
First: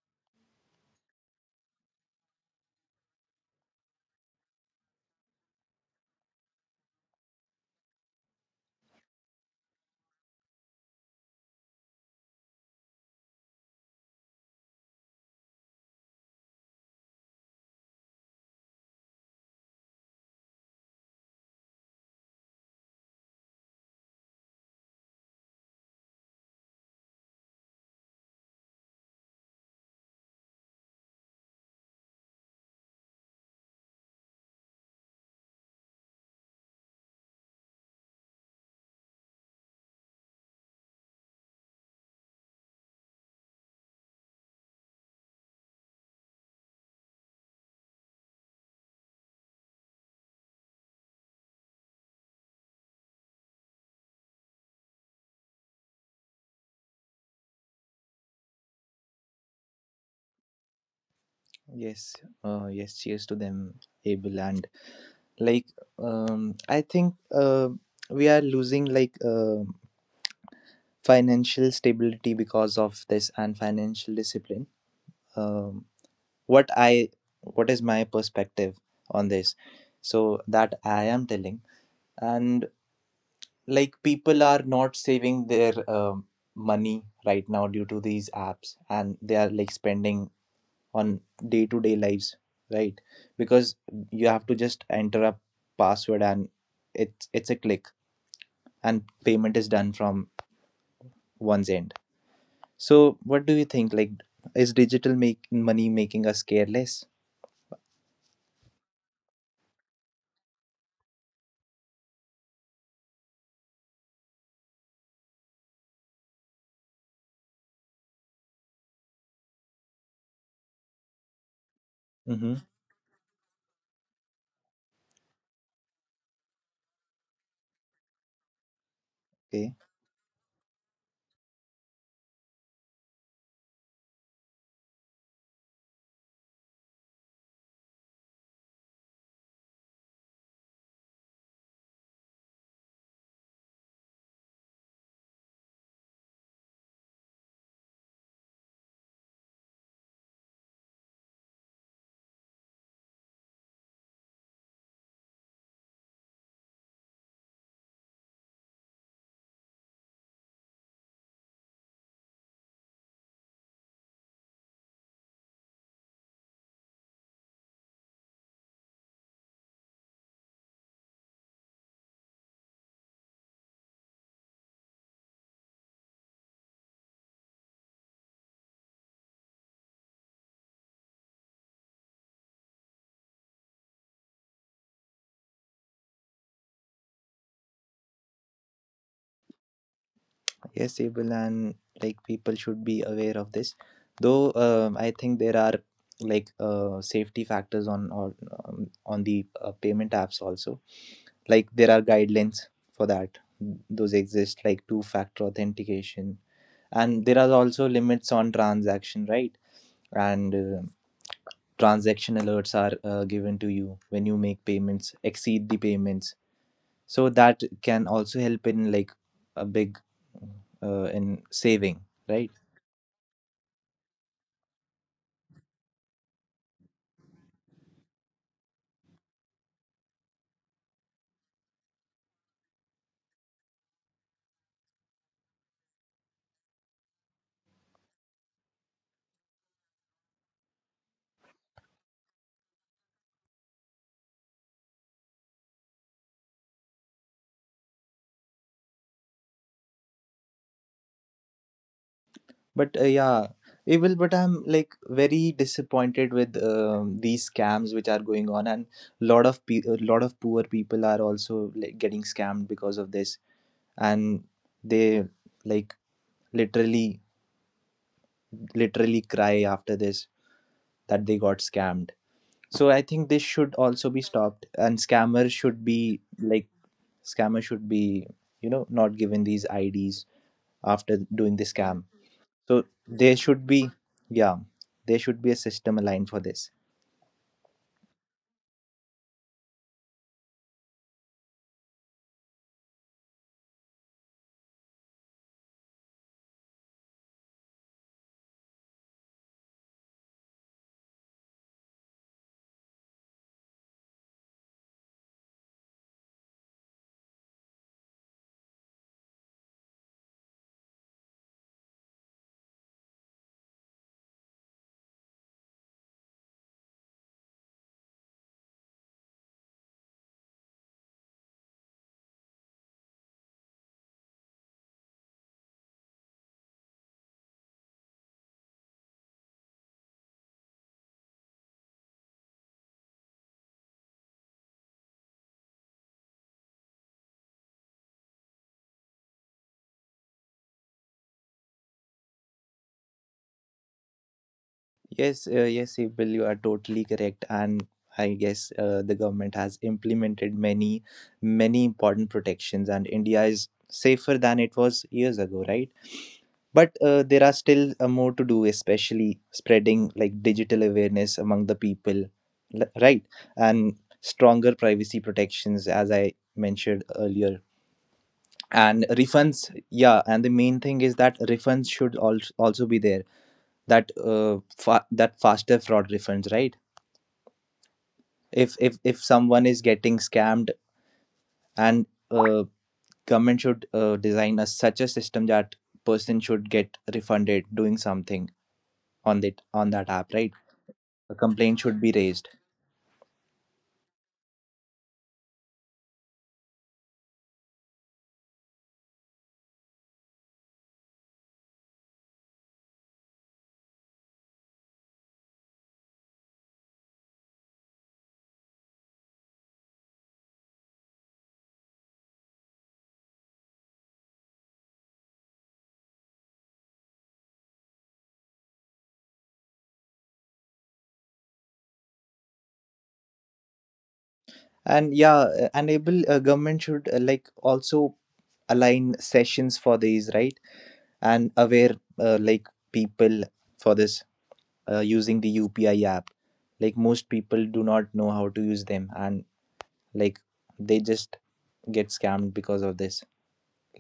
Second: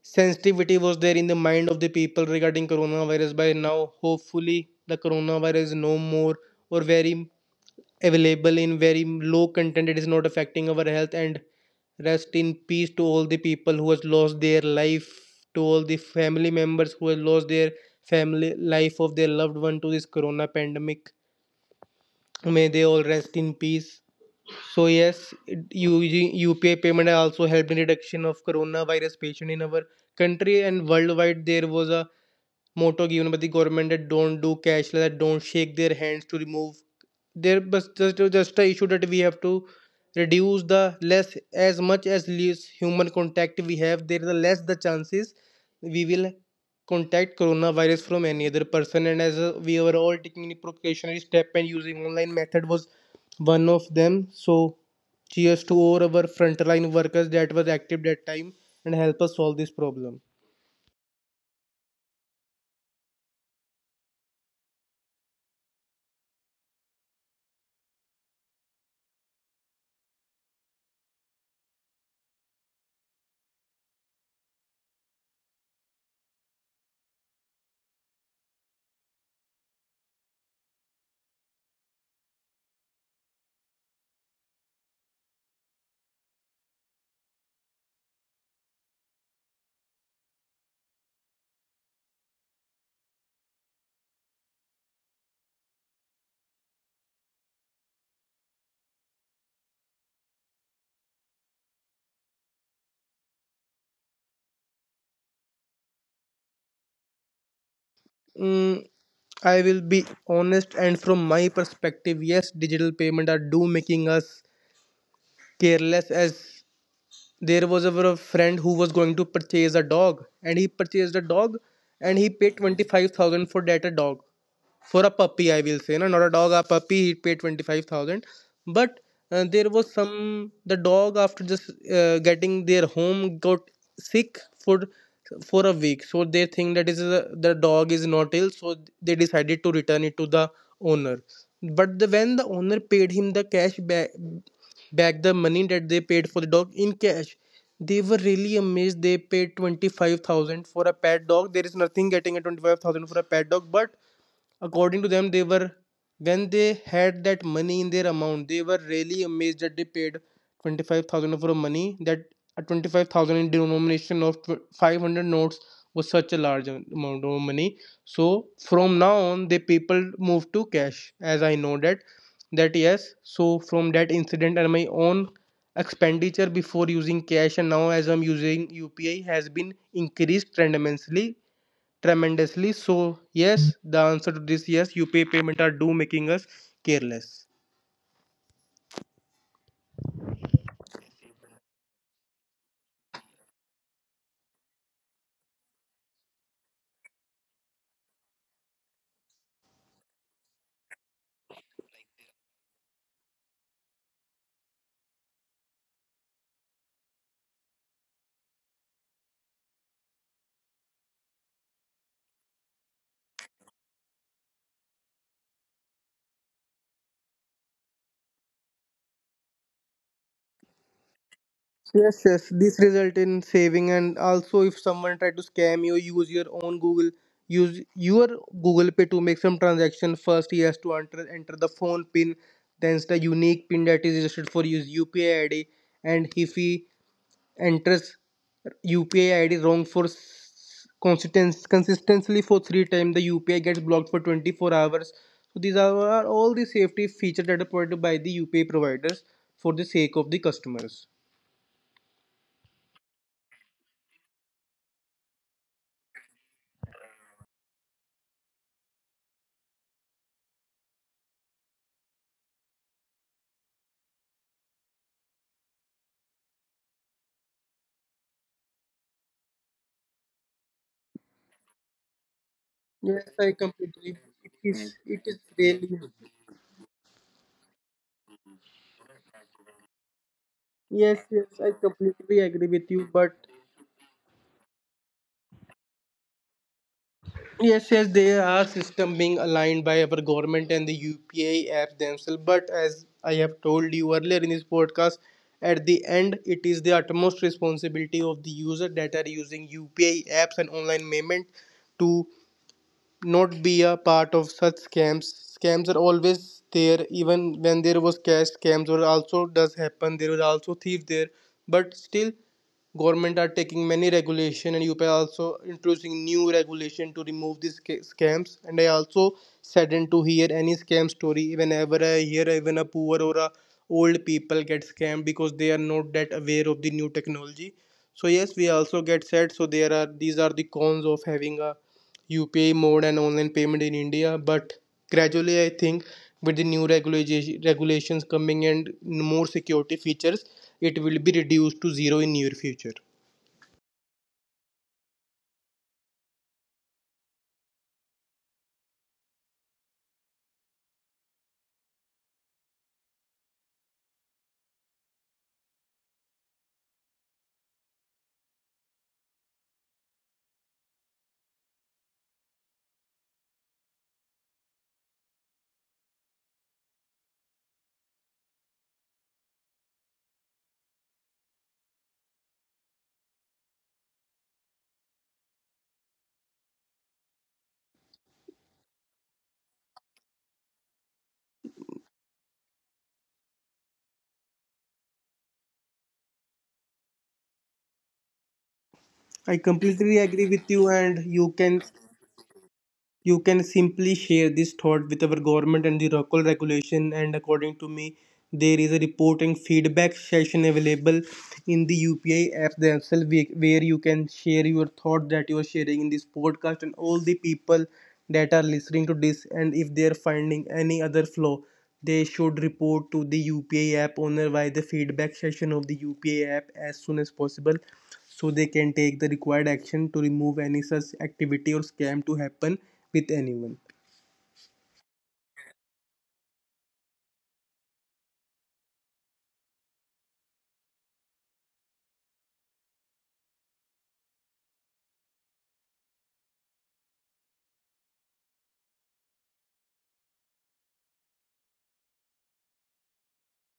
sensitivity was there in the mind of the people regarding coronavirus. By now, hopefully, the coronavirus is no more or very available in very low content. It is not affecting our health, and rest in peace to all the people who has lost their life, to all the family members who have lost their family life of their loved one to this corona pandemic. May they all rest in peace. So yes, it- using UPI payment also helped in reduction of coronavirus patient in our country and worldwide. There was a motto given by the government that don't do cashless, that don't shake their hands to remove. There but just a issue that we have to reduce the less as much as less human contact we have. There is the less the chances we will contact coronavirus from any other person. And as we were all taking the precautionary step, and using online method was one of them. So cheers to all our frontline workers that was active that time and help us solve this problem. Yes, yes, cheers to them, Abel. And like, I think, uh, we are losing like financial stability because of this, and financial discipline. um what I what is my perspective on this? So that I am telling. And like people are not saving their, money right now due to these apps, and they are like spending on day to day lives, right? Because you have to just enter a password, and it's a click, and payment is done from one's end. So what do you think, like is digital make money making us careless? Mm, I will be honest, and from my perspective, yes, digital payment are do making us careless as there was a friend who was going to purchase a dog, and he purchased a dog and he Mm-hmm. paid 25,000 for that a dog. For a puppy, I will say, no, not a dog, a puppy. He paid 25,000, but there Okay. was some, the dog after just getting their home got sick for for a week, so they think that is a, the dog is not ill, so they decided to return it to the owner. But the, when the owner paid him the cash back back the money that they paid for the dog in cash. They were really amazed. They paid 25,000 for a pet dog. There is nothing getting a 25,000 for a pet dog, but according to them they were, when they had that money in their amount, they were really amazed that they paid 25,000 for money, that a 25,000 in denomination of 500 notes was such a large amount of money. So from now on the people move to cash, as I know that that yes. So from that incident and my own expenditure before using cash, and now as I'm using UPI, has been increased tremendously. So, yes, the answer to this yes, UPI payment are do making us careless. Yes, Abel, and like people should be aware of this. Though, I think there are like safety factors on the payment apps also. Like there are guidelines for that. Those exist, like two-factor authentication, and there are also limits on transaction, right? And transaction alerts are given to you when you make payments, exceed the payments. So that can also help in like a big in saving, Yes, yes, right? this result in saving, and also if someone try to scam you, use your own Google, use your Google Pay to make some transaction. First, he has to enter the phone pin, then the unique pin that is registered for his UPI ID, and if he enters UPI ID wrong for consistently for 3 times, the UPI gets blocked for 24 hours. So these are all the safety features that are provided by the UPI providers for the sake of the customers. But yeah, Evil, but I'm like very disappointed with, these scams which are going on, and a lot of poor people are also like getting scammed because of this, and they, like, literally literally cry after this, that they got scammed. So I Yes, think this I should also completely. be It stopped, is. and It is scammers should really. be like, scammers should be you know, not given these IDs Yes, after yes, doing I the scam. completely agree with So you. But there should be, yeah, there should be a system aligned for this. yes, yes, there are systems being aligned by our government and the UPI app themselves. But as I have told you earlier in this podcast, at the end, it is the utmost responsibility of the user that are using UPI apps and online payment to not be a part of such scams. Scams are always there. Even when there was cash, scams or also does happen, there was also thief there, but still government are taking many regulation and UPI also introducing new regulation to remove these scams, and I also saddened to hear any scam story whenever I hear even a poor or a old people get scammed because they are not that aware of the new technology. So yes, we also get sad. So there are, these are the cons of having a UPI mode and online payment in India. But gradually, I think with the new regulation regulations coming and more security features, it will be reduced to 0 in near future. Yes, yes, Bill, you are totally correct, and I guess the government has implemented many important protections, and India is safer than it was years ago, right? But there are still more to do, especially spreading like digital awareness among the people, right? And stronger privacy protections, as I mentioned earlier, and refunds. Yeah, and the main thing is that refunds should also be there. That that faster fraud refunds, right? If someone is getting scammed, and uh, government should design a such a system that person should get refunded doing something I on that app, completely right? agree with you, A and complaint should be raised. you can simply share this thought with our government and the local regulation, and according to me there is a report and feedback session available in the UPI app themselves, where you can share your thought that you are sharing in this podcast. And all the people that are listening to this, and if they are finding any other flaw, they should report to the UPI app owner via the feedback session of the UPI app as soon as possible, so they can take the required action to remove any such activity or scam to happen with anyone. And yeah, enable, government should, like, also align sessions for these, right? And aware, like, people for this, using the UPI app. Like most people do not know how to use them, and like they just get scammed because of this.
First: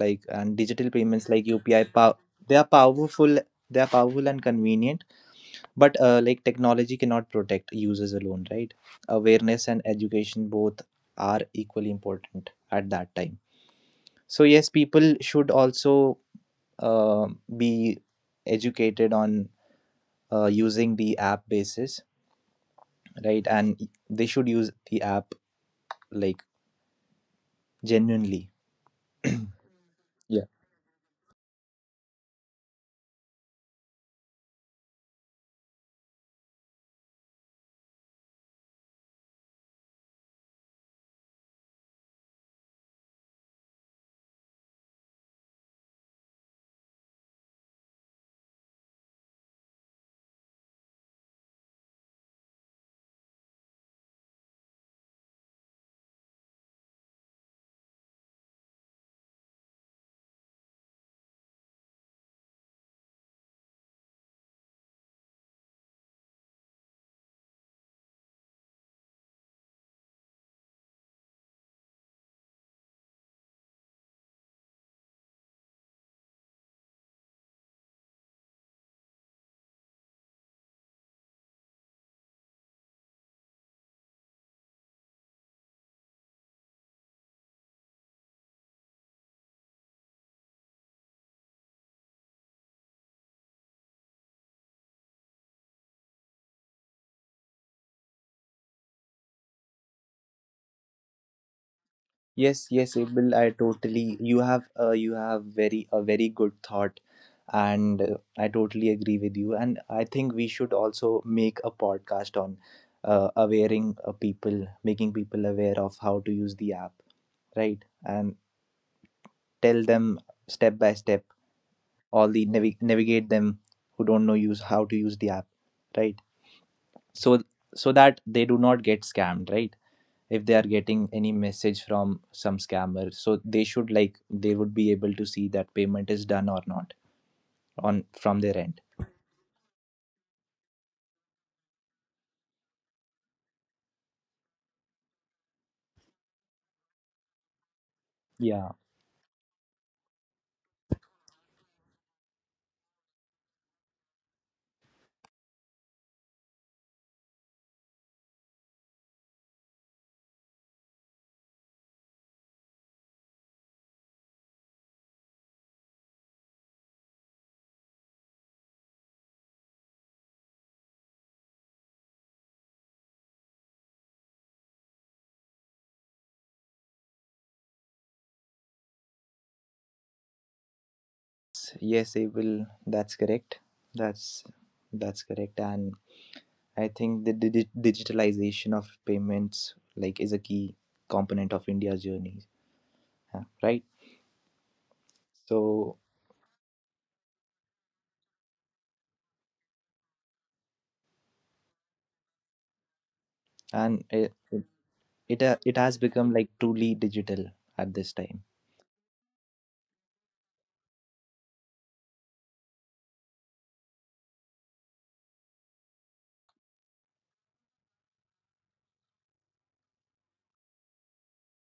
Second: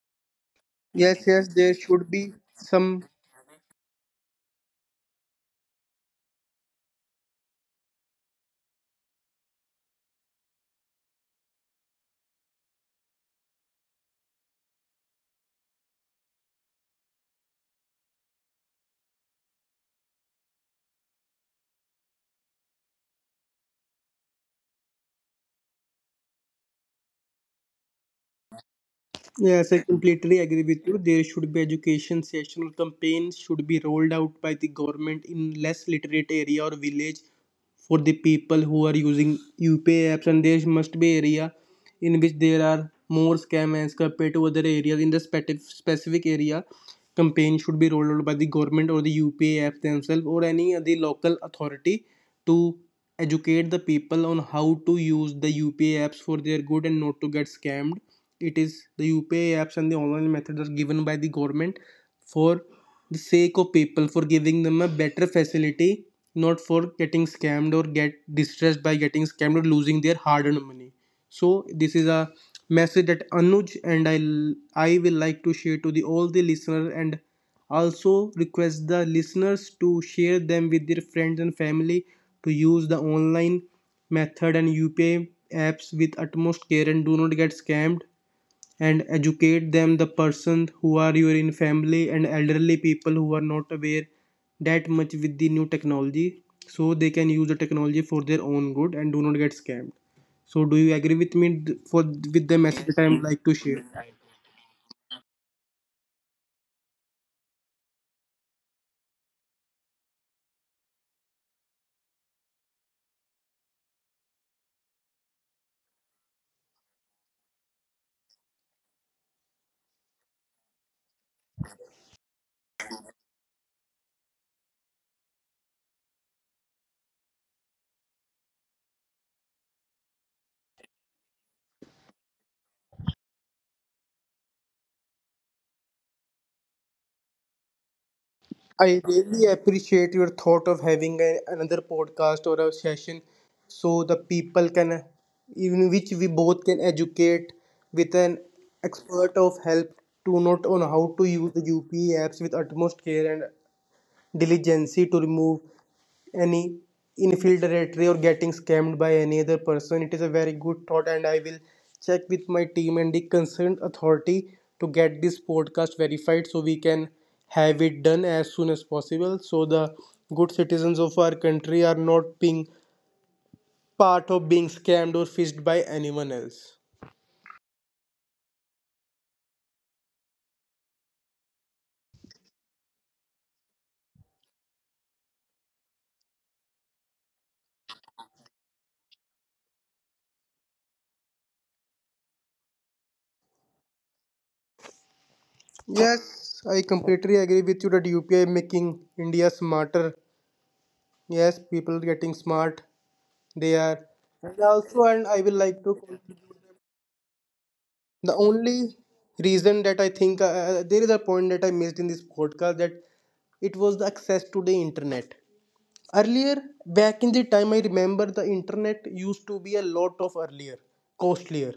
Like and digital Yes, payments yes, like there UPI, should be they are some. powerful. They are powerful and convenient, but like technology cannot protect users alone, right? Awareness and education both are equally important at that time. So yes, people should also uh, be educated on using the app basis, right? And they should use the app, like, genuinely. Yeah. Yes, I completely agree with you. There should be education session or campaigns should be rolled out by the government in less literate area or village for the people who are using UPI apps, and there must be area in which there are more scam as compared to other areas. In the specific area campaign should be rolled out by the government or the UPA app themselves or any other local authority to educate the people on how to use the UPA apps for their good and not to get scammed. It is the UPI apps and the online methods are given by the government for the sake of people, for giving them a better facility, not for getting scammed or get distressed by getting scammed or losing their hard-earned money. So this is a message that Anuj and I will like to share to the all the listeners, and also request the listeners to share them with their friends and family to use the online method and UPI apps with utmost care and do not get scammed, and educate them, the persons who are your in family and elderly people who are not aware that much with the new technology, so they can use the technology for their own good and do not get scammed. So do you agree with me for with the Yes, message, yes, that yes, I'm like Abel, to I share. totally, you have very a very good thought, and I totally agree with you. And I think we should also make a podcast on awareing people making people aware of how to use the app, right? And tell them step by step, all the navigate them who don't know use how to use the app, right? So, so that they do not get scammed, right? If they are getting any message from some scammer, so they should like, they would be able to see that payment is done or not on from their end. I really appreciate your thought of having a, another podcast or a session so the people can, in which we both can educate with an Yeah, expert of help to not on how to use the UP apps with utmost care and diligency to remove any infiltratory or getting scammed by any other person. It is a very good thought, and I will check with my team and the concerned authority to get this podcast verified, so we can have it done as soon as possible. So the good citizens of our country are not being part of being scammed or fished by anyone else. yes, it will, that's correct, that's that's correct. And I think the digitalization of payments like is a key component of India's journey, yeah, right? So Yes, I completely agree with you that UPI making India smarter. Yes, people getting smart, they are. and it And it, also, and I will it, like it to, has become like truly digital at this the time. only reason that I think there is a point that I missed in this podcast, that it was the access to the internet earlier. Back in the time, I remember the internet used to be a lot of earlier costlier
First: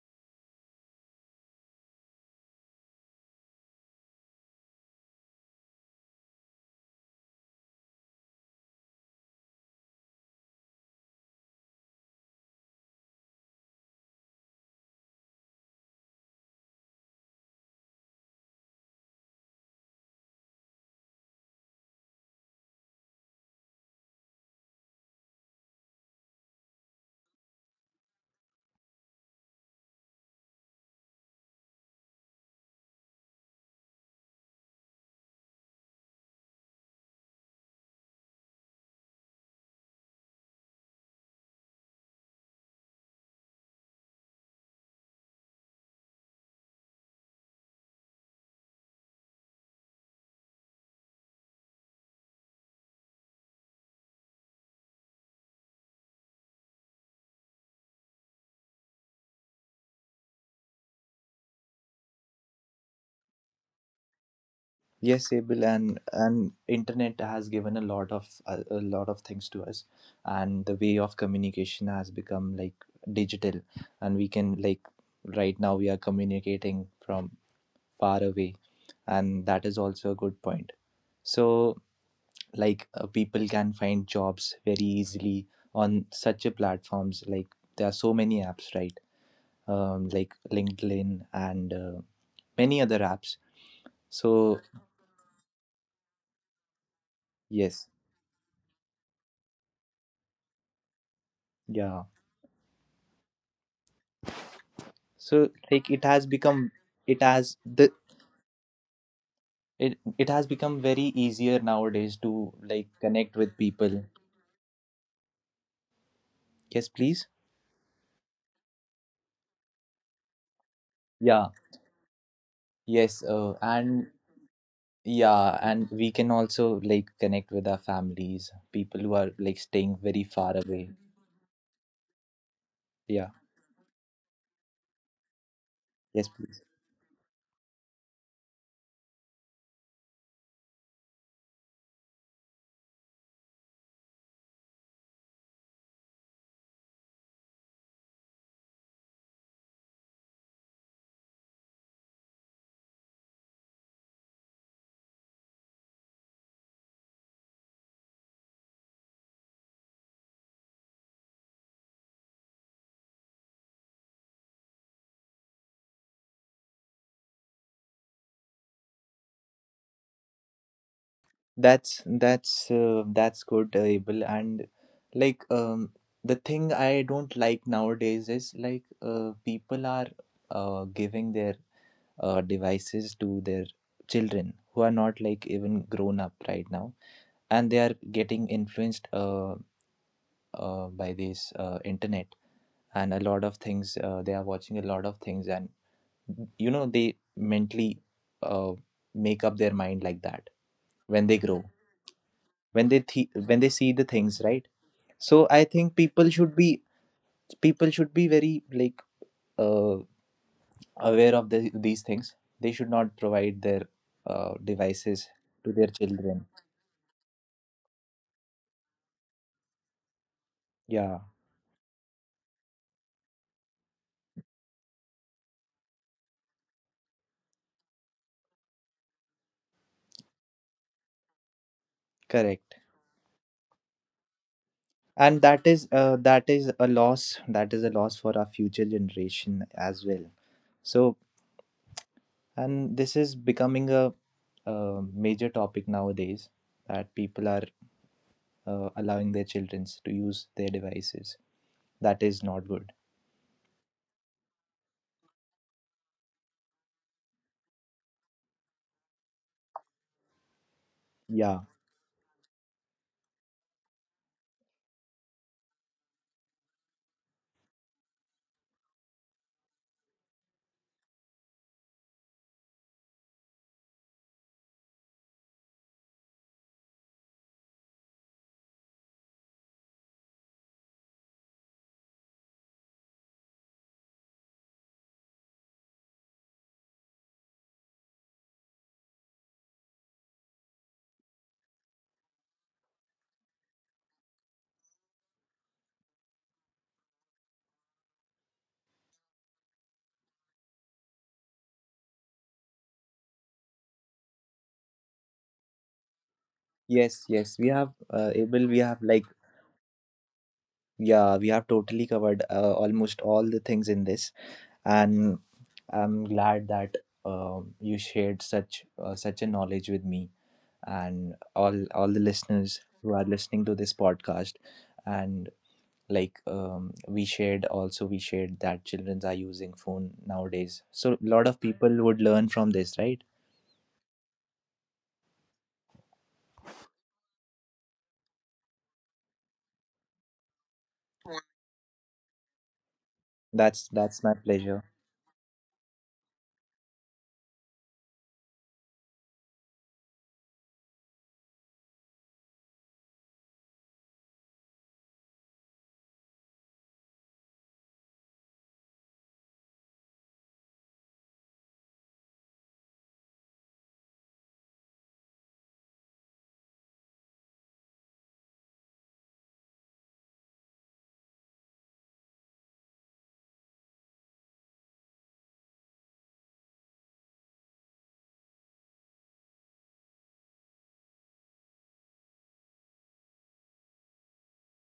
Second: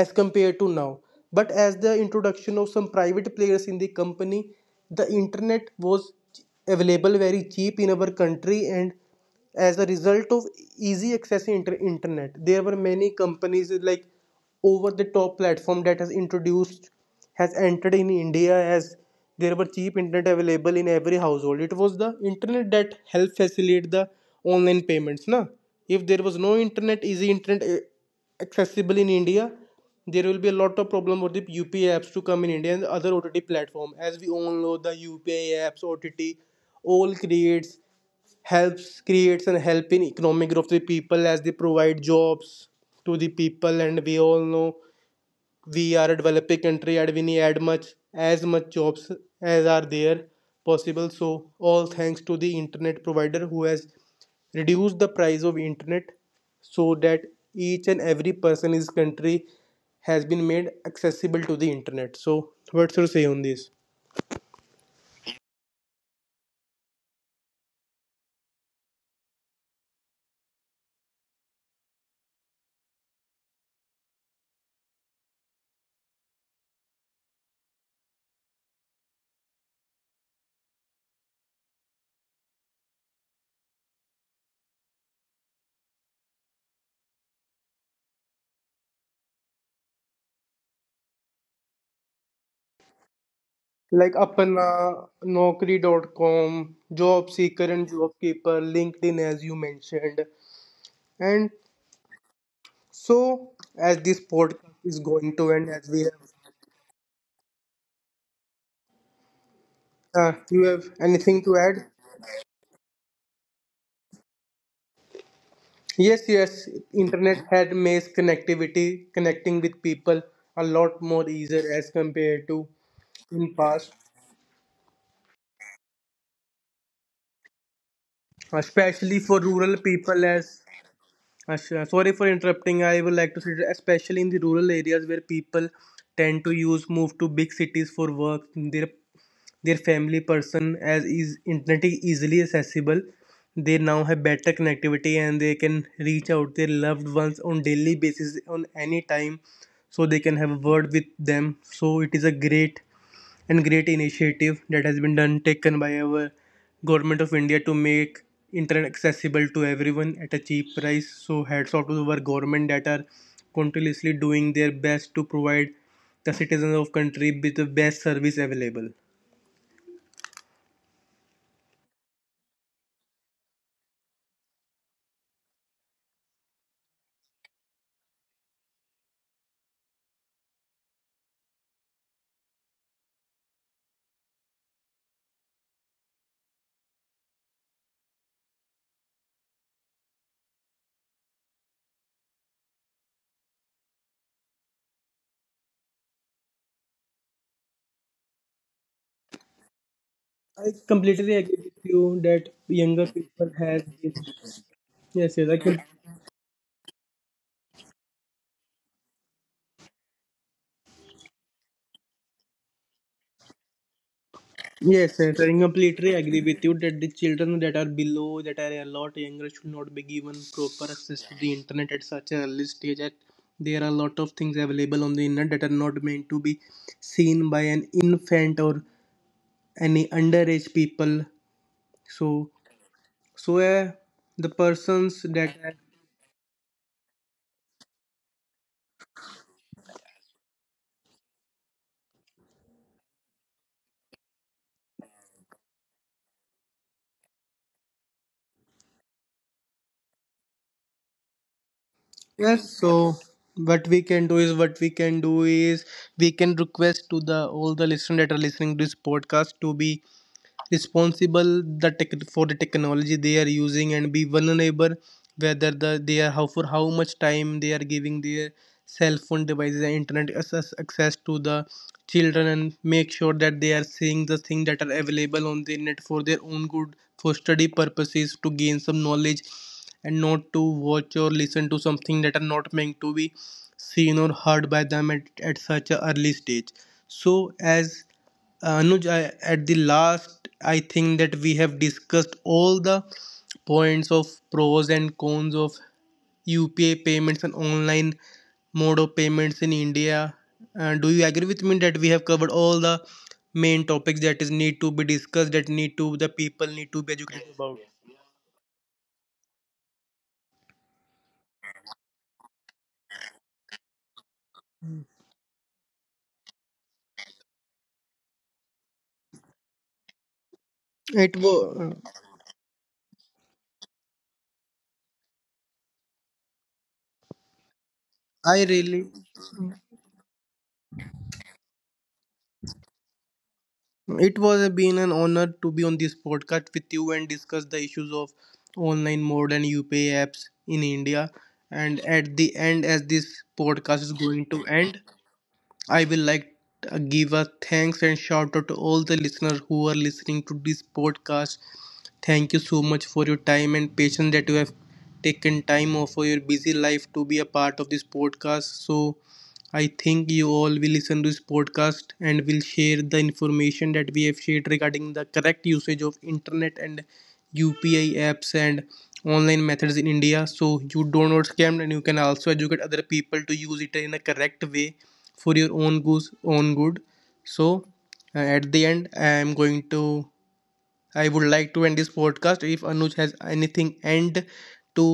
as compared to now, but as the introduction of some private players in the company, the internet was available very cheap in our country. And as a result of easy access to internet, there were many companies like over the top platform that has introduced has entered in India, as there were cheap internet available in every household. It was the internet that helped facilitate the online payments. Na? If there was no internet, easy internet eh, accessible in India, there will be a lot of problem with the UPI apps to come in India and the other OTT platform. As we all know, the UPI apps, OTT, all creates helps creates and help in economic growth to the people as they provide jobs to the people, and we all know we are a developing country and we need add much as much jobs as are there possible. So all thanks to the internet provider who has reduced the price of internet so that each and every person in this country has been made accessible to the internet. So what's your say on this Yes, Abel, and internet has given a lot of a lot of things to us, and the way of communication has become like digital, and we can like, right now we are communicating from far away, and that is also a good point. So like, people can find jobs very easily on such a platforms. Like there are so many apps, right? Like LinkedIn and many other apps. like So Apna, Naukri.com, Job yes, Seeker and Job Keeper, LinkedIn, as you mentioned. And yeah. so, as this podcast is So going to like it end, has as we have, become, it has the it has become very you have easier anything to nowadays add? to like connect with people. Yes, Yes, yes. please. Internet had made connectivity, connecting with people a Yeah, lot more easier as compared yes, to and in past, yeah, and we can also like connect with our families, people who are like especially staying for very rural far away. people as Ashra, sorry for Yeah, interrupting. I would like to say that especially in the rural areas where yes, people please. tend to use move to big cities for work, their family person as is internet is easily accessible, they now have better connectivity and they can reach out their loved ones on daily basis on any time so they can have a word with them. So it is a great and great initiative that has been done taken by our government of India to make internet accessible to everyone at a cheap price. So hats off to our government that are continuously doing their best to provide the citizens of country with the best service available. That's that's good, Abel. And like, the thing I don't like nowadays is like, people are giving their devices to their children who are not like even grown up right now, and they are getting influenced by this internet, and a lot of things they are watching a lot of things, and you know they mentally, uh, make up their mind like that I when they completely grow, agree with you that when they younger when people they see have the things, right? this. So Yes, I yes, I think can. people should be, people should be very like uh, aware of these things. They should not provide their Yes, devices yes, I to their completely children. agree with you that the children that are below, that are a lot younger, should not be given proper Yeah, access to the internet at such an early stage. That there are a lot of things available on the internet that are not meant to be seen by an infant or any underage people. So, correct. so uh, the persons And that, that is a loss. That is a loss for our future generation as well. So, and this is becoming a, major topic nowadays that people are allowing their children to use their devices. That is not yes, good. so what we can do is we can request to the all the listeners that are listening to this podcast to be responsible Yeah. the tech for the technology they are using, and be vulnerable whether they are, how for how much time they are giving their cell phone devices and internet access to the children, and make sure that they are seeing the things that are available on the net for their own good, for study purposes, to gain some knowledge, and not to watch or listen to something that are not meant to be seen or heard by them at, such an early stage. So as Anuj, I, at the last, I think that we have discussed all the points of pros and cons of UPI payments and online mode of payments in India. Do you agree with me that we have covered all the main topics that is need to be discussed, that need to the people Yes. need to Yes. be We have, educated about? Able. We have like, yeah. We have totally covered, almost all the things in this, and I'm glad that, you shared such a knowledge with me and It all the was. listeners who are listening to this podcast. And like, we shared, that I children are really using phone nowadays, so a lot of people would learn from this, right? It was been an honor to be on this podcast with you and discuss the issues of online mode and UPI apps in India. And at the end, as this That's podcast is my going to pleasure. end, I will like to give a thanks and shout out to all the listeners who are listening to this podcast. Thank you so much for your time and patience that you have taken time off for your busy life to be a part of this podcast. So I think you all will listen to this podcast and will share the information that we have shared regarding the correct usage of internet and UPI apps and online methods in India, so you do not scam, and you can also educate other people to use it in a correct way for your own goose own good. So at the end I would like to end this podcast. If Anuj has anything and to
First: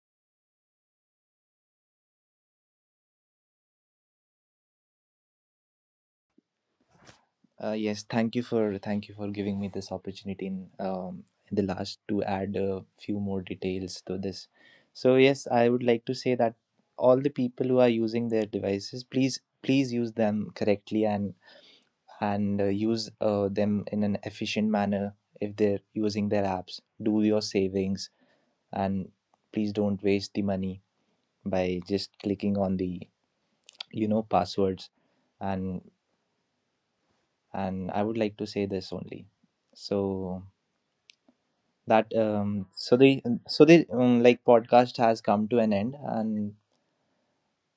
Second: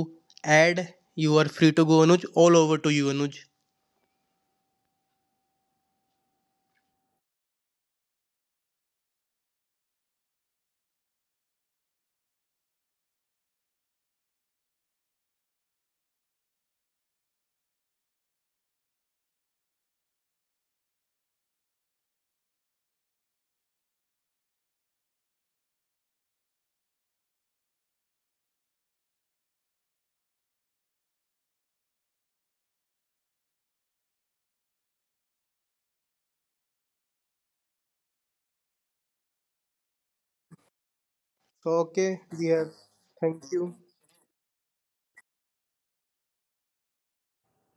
add, you are free to go, Anuj. All over to you, Anuj. Yes, thank you for, giving me this opportunity in the last, to add a few more details to this. So yes, I would like to say that all the people who are using their devices, please use them correctly, and use them in an efficient manner. If they're using their apps, do your savings, and please don't waste the money by just clicking on the, you know, passwords. and and I would like to say this only. So Okay, that, we have, so the, thank so you the, like, podcast has come to an end, and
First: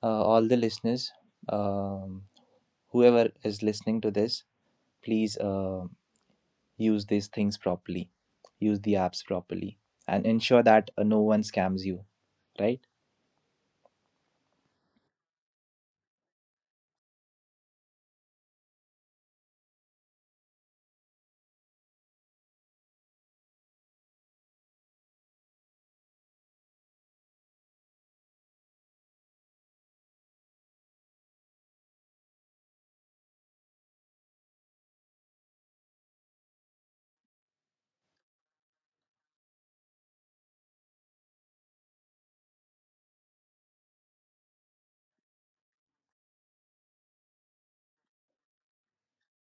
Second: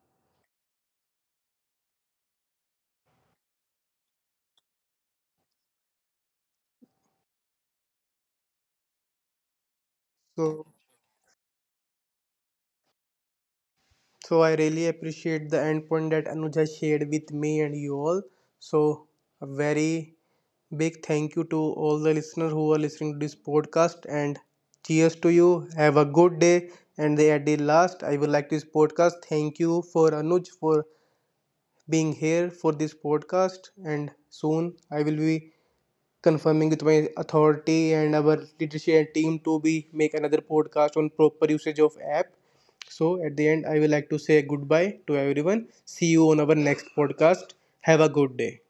all the listeners, um whoever is listening to this, please, use these things properly, use the apps properly, and ensure so. that no one scams you, right? So I really appreciate the end point that Anuja shared with me and you all. So a very big thank you to all the listeners who are listening to this podcast, and cheers to you. Have a good day. And at the last, I would like this podcast. Thank you for Anuj for being here for this podcast. And soon I will be confirming with my authority and our leadership team to be make another podcast on proper usage of app. So at the end, I will like to say goodbye to everyone. See you on our next podcast. Have a good day.